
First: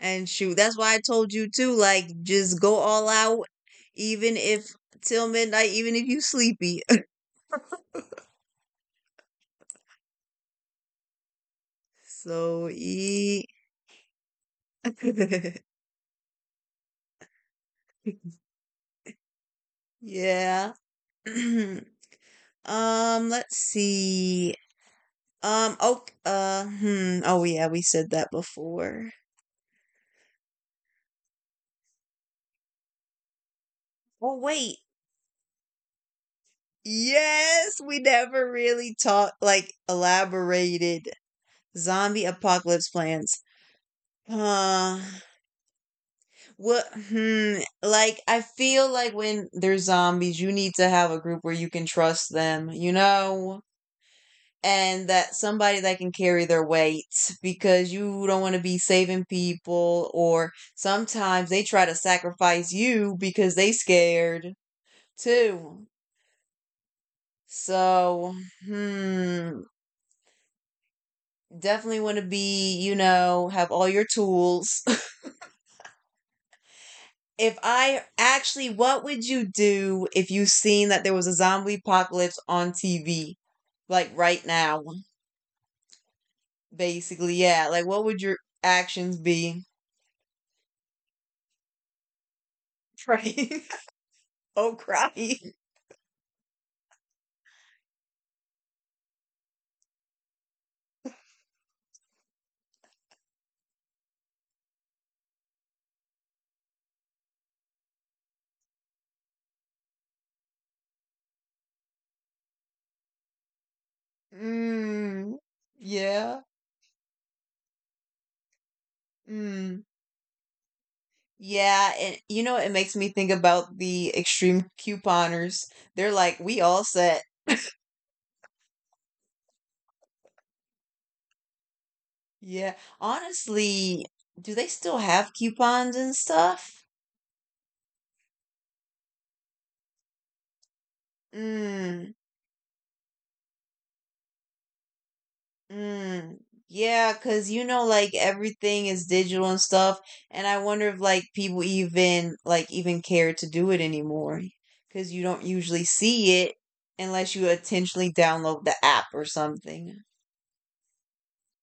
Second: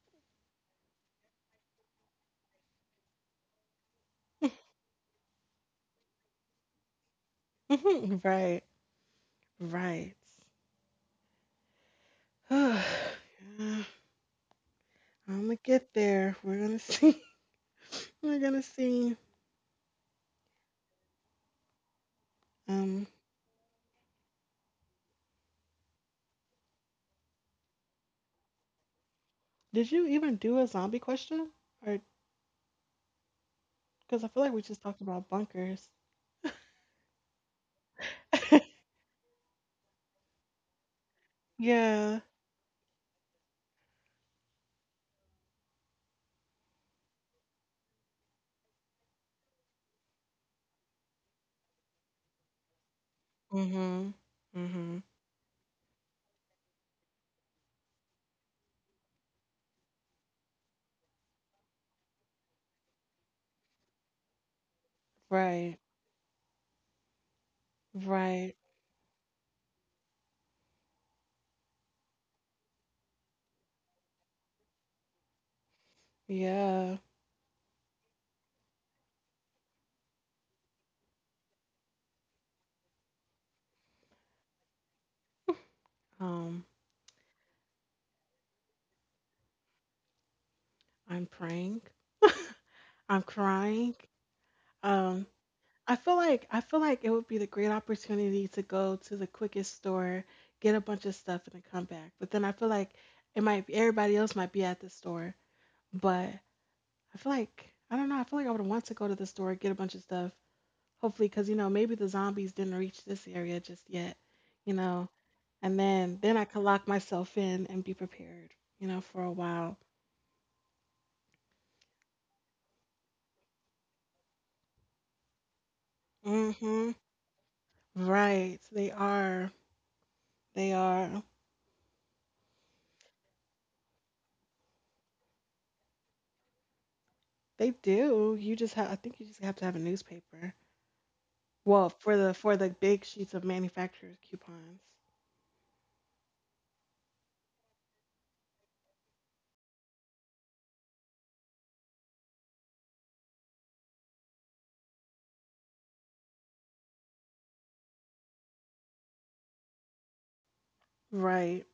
S1: And shoot, that's why I told you too, like just go all out, even if till midnight, even if you sleepy.
S2: Right. Right.
S1: So
S2: Yeah.
S1: eat.
S2: I'm gonna get there. We're gonna see. We're gonna see.
S1: Yeah.
S2: Um,
S1: Let's see. Oh, hmm. Oh, yeah, we said that before.
S2: did you even do a zombie question? Or because I feel
S1: Oh,
S2: like we just
S1: wait.
S2: talked about bunkers.
S1: Yes, we never really talked, like, elaborated
S2: yeah.
S1: zombie apocalypse plans. Uh, What? Hmm, like I feel like when there's zombies, you need to have a group where you can trust them, you know,
S2: Mm-hmm. Mm-hmm.
S1: and that somebody that can carry their weight because you don't want to be saving people, or sometimes they try to sacrifice you because they scared
S2: Right.
S1: too. So,
S2: Right.
S1: hmm, definitely want to be, you know, have all your tools.
S2: Yeah.
S1: If I actually, what would you do if you seen that there was a zombie apocalypse on TV, like right now,
S2: Um,
S1: basically? Yeah, like what would your actions be?
S2: I'm praying. I'm
S1: Praying.
S2: crying.
S1: oh,
S2: Um,
S1: crying.
S2: I feel like it would be the great opportunity to go to the quickest store, get a bunch of stuff, and then come back. But then I feel like it might be everybody else might be at the store, but I feel like I don't know. I feel like I would want to go to the store, get a bunch of stuff, hopefully, because you know maybe the zombies didn't reach this area just yet, you know.
S1: Mm,
S2: And then I
S1: yeah.
S2: could lock myself in and be prepared, you know, for a while.
S1: Mm. Yeah, and you know, it makes me think about the extreme couponers. They're like, we
S2: Mm-hmm.
S1: all set.
S2: Right. They are. They are.
S1: Yeah. Honestly, do they still have coupons and stuff?
S2: They do. You just have. I think you just have to have a newspaper. Well,
S1: Mm.
S2: for the big sheets of manufacturers coupons.
S1: Mm, yeah, because you know, like everything is digital and stuff, and I wonder if like people even care to do it anymore because you don't usually see it unless you intentionally download the app or something.
S2: Right.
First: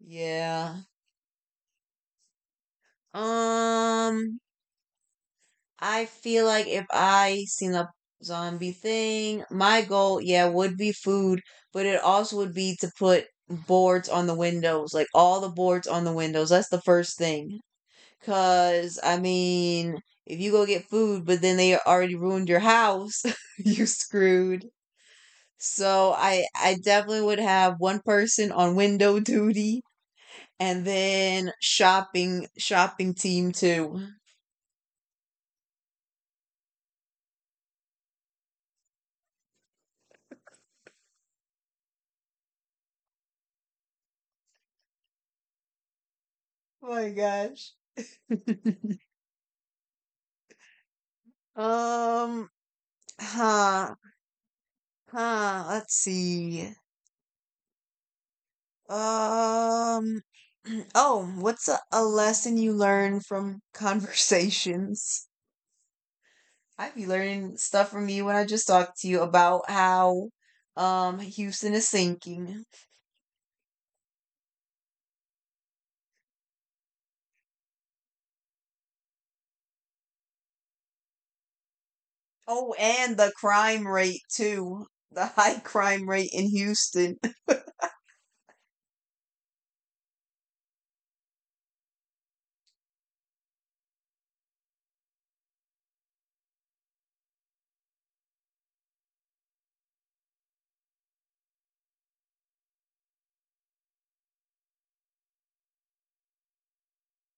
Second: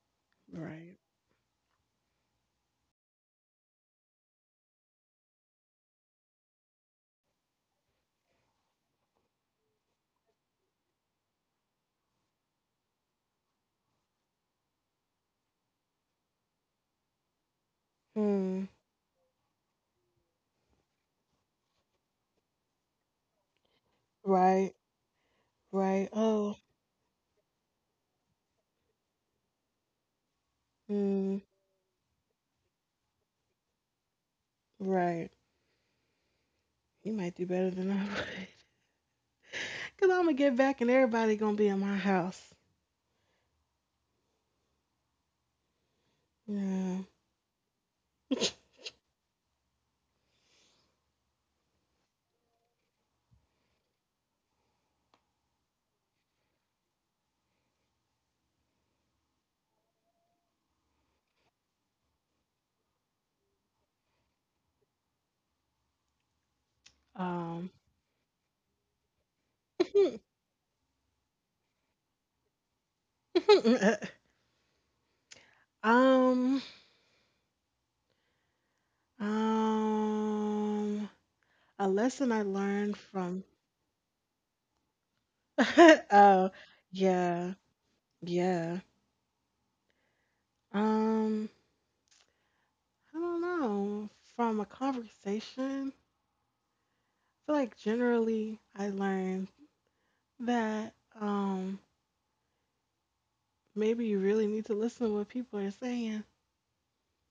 S1: Yeah.
S2: Right.
S1: Um, I feel like if I seen a zombie thing, my goal, yeah, would be food, but it also would be to put boards on the windows, like all the boards on the windows. That's the first thing.
S2: Mm,
S1: Cause I mean, if you go get food, but then they already ruined your house, you screwed.
S2: right. Right.
S1: So I
S2: Oh.
S1: I definitely would have one person on window duty and
S2: Mm,
S1: then shopping team too.
S2: right. You might do better than I would. Cause I'm gonna get back and everybody gonna be in my house.
S1: Oh
S2: Yeah.
S1: my gosh. Um huh let's see. Um oh, what's a lesson you learn from conversations? I be learning
S2: Um.
S1: stuff from you when I just talked to you about how Houston is sinking.
S2: um. Um. A lesson I
S1: Oh,
S2: learned
S1: and the
S2: from.
S1: crime rate too. The high crime rate in
S2: oh.
S1: Houston.
S2: Yeah. Yeah. Um. I don't know. From a conversation, I feel like generally I learned that um, maybe you really need to listen to what people are saying.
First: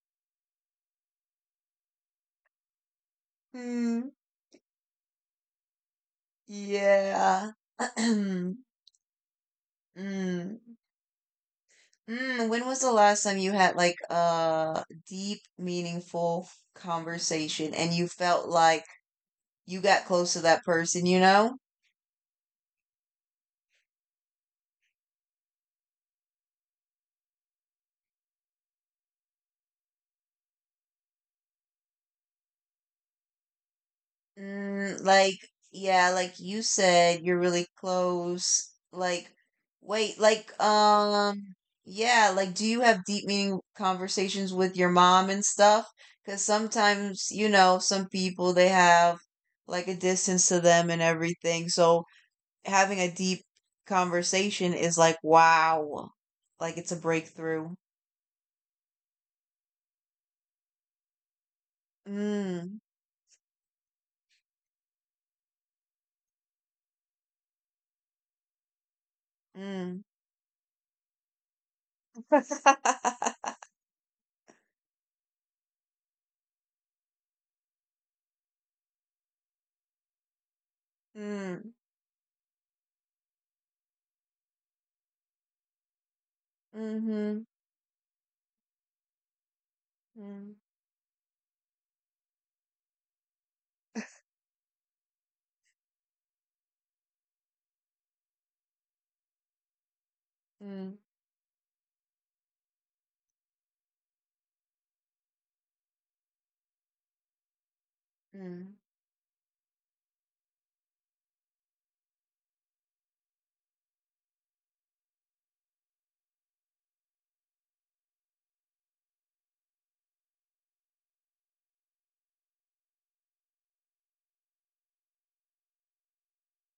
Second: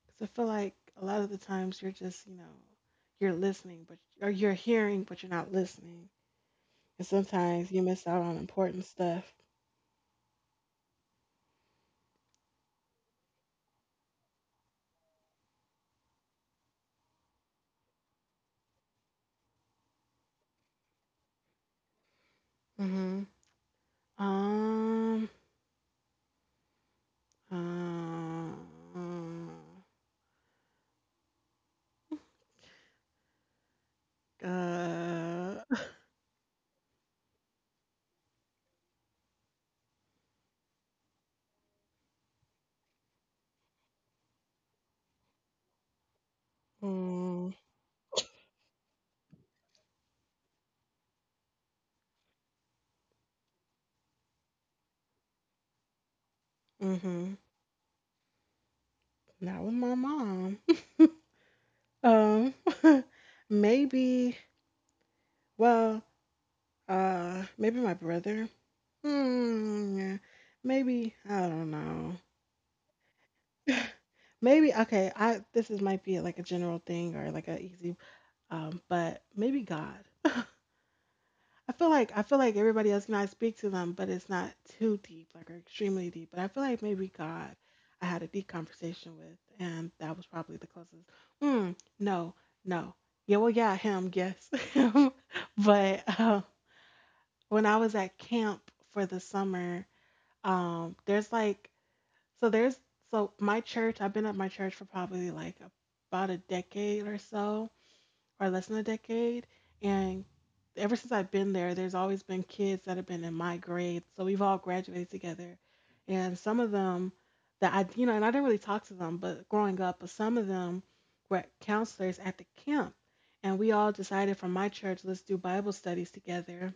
S2: Because I feel like a lot of the times you're just, you know, you're listening, but
S1: Hmm.
S2: or you're hearing, but you're not listening. And
S1: Yeah.
S2: sometimes you miss out on important stuff.
S1: Mm. Mm. When was the last time you had like a deep, meaningful conversation and you felt like you got close to that person, you know?
S2: Hmm Um, um,
S1: Mm,
S2: uh,
S1: like, yeah, like you said, you're really close. Like, wait, like, yeah, like, do you have deep, meaning conversations with your mom and stuff? Because sometimes, you
S2: mm,
S1: know, some people they have like a distance to them and everything. So, having a deep conversation is like, wow, like it's a
S2: hmm
S1: breakthrough.
S2: Not with my mom. Um,
S1: Mm,
S2: maybe. Well, maybe my brother. Hmm.
S1: mm.
S2: yeah. Maybe I don't know. Maybe okay. I this is might be like a general thing or like a easy. But maybe God.
S1: mm,
S2: I feel like everybody else can I speak to them, but it's not too deep, like or extremely deep. But I feel like maybe
S1: mm-hmm,
S2: God. I had a deep conversation with, and that was
S1: mm,
S2: probably the closest. Hmm. No. No. Yeah. Well. Yeah. Him. Yes. him. But. When I was at camp for the summer,
S1: mm,
S2: there's like so there's so my church, I've been at my church for probably like about a decade or so, or less
S1: mm,
S2: than a decade. And ever since I've been there, there's always been kids that have been in my grade. So we've all graduated together. And some of them that I you know, and I didn't really talk to them, but growing up, but some of them were counselors at the camp. And we all decided from my church, let's do Bible studies together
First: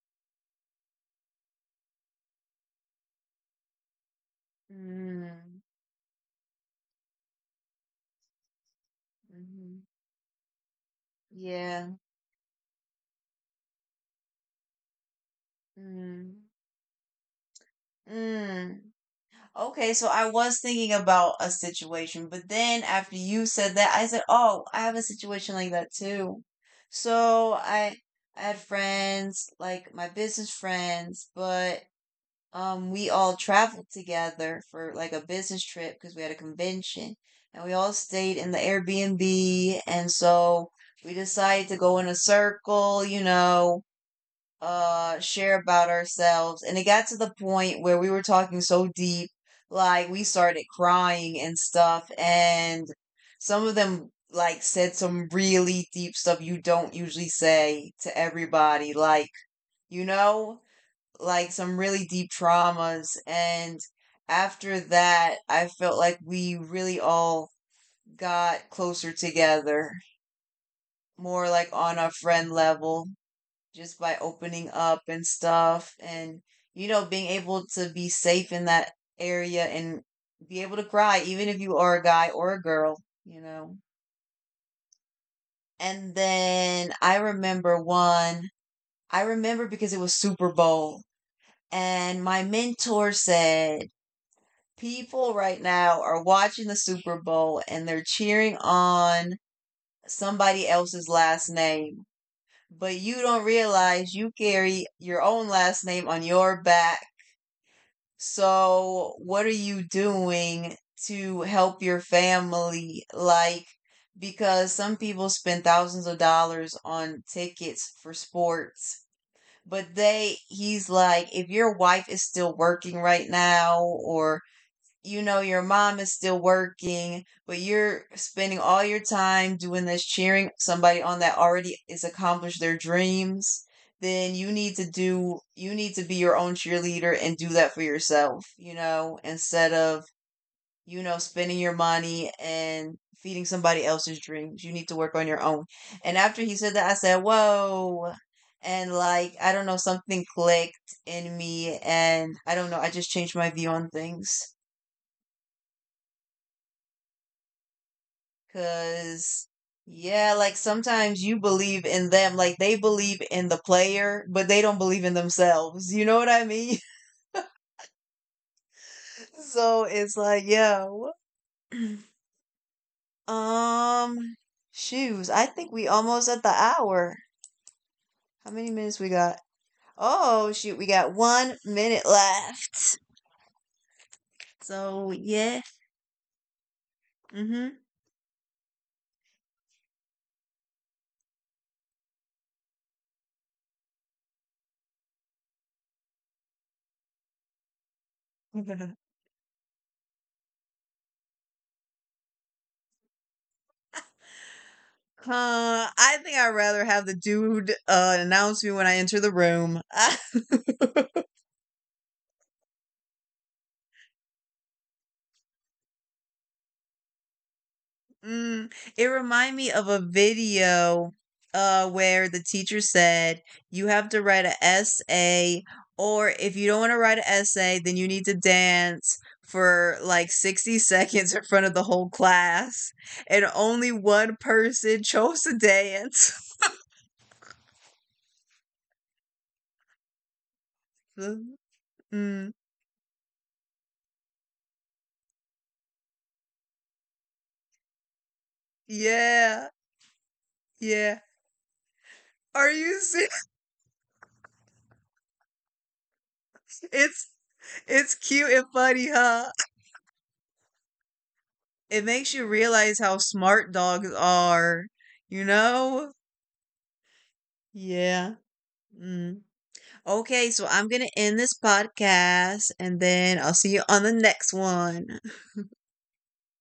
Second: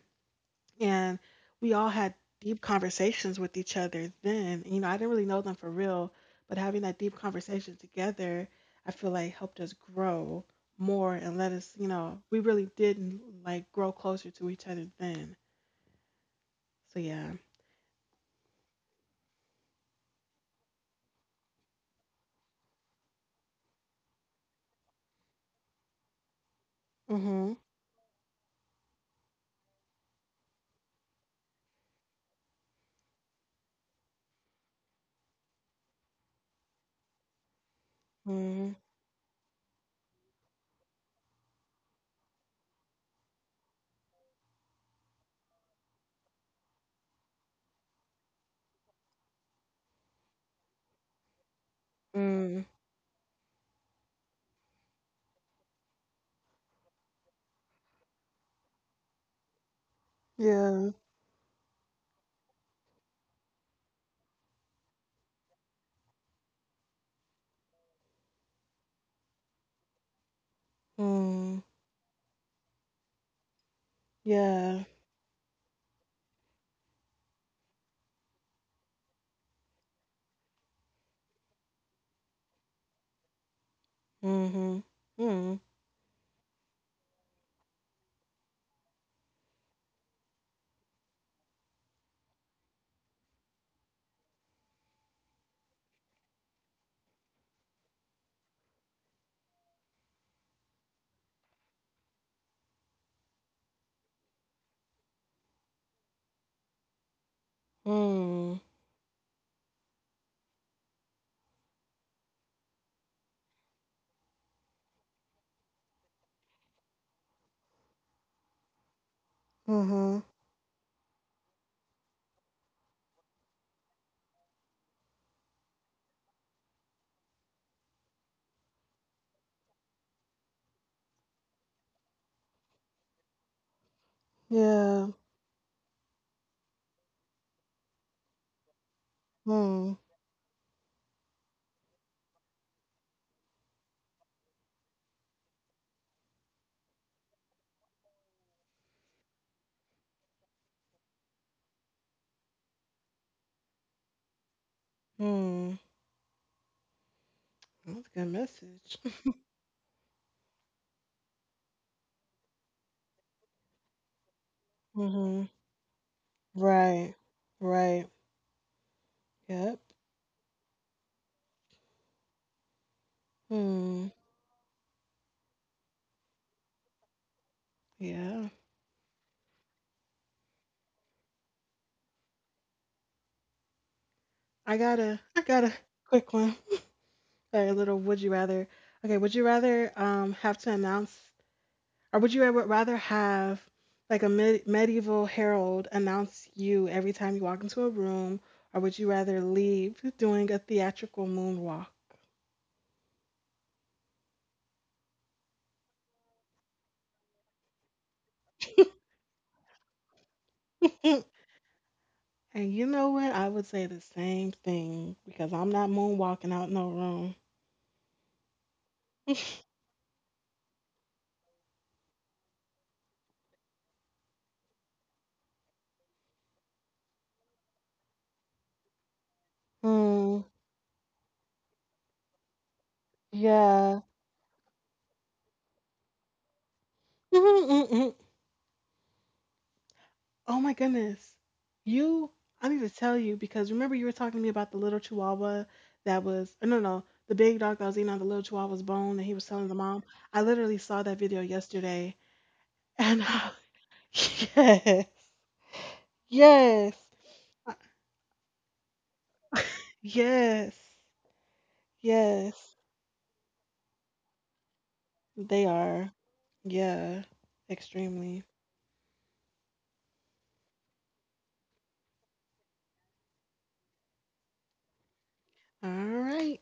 S2: and we all had deep conversations with each other then. You know, I didn't really know them
S1: mm,
S2: for real, but having that deep conversation together, I feel like helped us
S1: hmm
S2: grow more and let us, you
S1: Yeah.
S2: know, we really did like grow closer to each other then.
S1: Mm,
S2: So yeah.
S1: mm. Okay, so I was thinking about a situation, but then after you said that, I said, oh, I have a situation like that too. So
S2: Mhm.
S1: I had friends, like my business friends, but, we all traveled together for like a business trip because we had a convention and we all stayed in the
S2: Mhm.
S1: Airbnb. And so we decided to go in a circle, you know, share about ourselves. And it got to the point where we were talking so deep, like we started crying and stuff.
S2: Mm.
S1: And some of them like said some really deep stuff you don't usually say to everybody, like, you know?
S2: Yeah.
S1: Like some really deep traumas, and after that I felt like we really all got closer together, more
S2: Mm.
S1: like on a friend level, just by opening
S2: Yeah.
S1: up and stuff and, you know, being able to be safe in that area and be able to cry even if you are a guy or a girl, you know.
S2: Mhm. Mm.
S1: And then I remember one, I remember because it was Super Bowl and my mentor said people right now are watching the Super Bowl and they're cheering on somebody else's last name, but you don't realize you carry your own last name on your back.
S2: Mm.
S1: So, what are you doing to help your family? Like, because some people spend thousands of dollars on tickets for sports. But
S2: Mhm.
S1: they, he's like, if your wife is still working right now, or you know your mom is still working, but you're spending all your time doing this, cheering somebody on that already is accomplished their dreams, then
S2: Yeah.
S1: you need to be your own cheerleader and do that for yourself, you know, instead
S2: Mm.
S1: of, you know, spending your money and feeding somebody else's dreams. You need to work on your own. And after he said that, I said, "Whoa." And like, I don't know, something clicked in me and I don't know, I just changed my view on things.
S2: Mm. That's a good message.
S1: Cause yeah, like sometimes you believe in them, like they believe in the player, but they don't believe in
S2: mhm.
S1: themselves. You know what I mean?
S2: Right. Right. Yep.
S1: So it's like, yeah.
S2: Hmm.
S1: Um, shoes. I think we almost at the hour.
S2: Yeah.
S1: How many minutes we got? Oh shoot, we got 1 minute left.
S2: I got
S1: So yeah.
S2: a quick one. Like
S1: Mm-hmm.
S2: a little would you rather. Okay, would you rather have to announce or would you ever rather have like a medieval herald announce you every time you walk into a room, or would you rather leave doing a theatrical moonwalk?
S1: I think I'd rather have the dude announce me when I enter the room. I,
S2: And you know what? I would say the same thing because I'm not moonwalking out no
S1: mm, it
S2: room.
S1: remind me of a video where the teacher said you have to write an essay, or if you don't want to write an essay then you need to dance for like
S2: Mm,
S1: 60 seconds in front of the whole class, and only
S2: yeah.
S1: one person chose to dance.
S2: Oh my goodness. You,
S1: Mm,
S2: I need to tell you because remember you were talking to me about the little chihuahua that was, no, the big dog that was eating on the little chihuahua's bone and he was telling
S1: yeah.
S2: the mom. I literally saw that
S1: Yeah.
S2: video yesterday
S1: Are you
S2: and
S1: serious?
S2: yes, yes,
S1: It's
S2: uh,
S1: it's cute and funny, huh?
S2: yes,
S1: It makes you
S2: yes,
S1: realize how smart dogs are, you
S2: they are.
S1: know?
S2: Yeah,
S1: Yeah.
S2: extremely.
S1: Mm. Okay, so I'm going to end this podcast and then I'll see you on the next one.
S2: All right.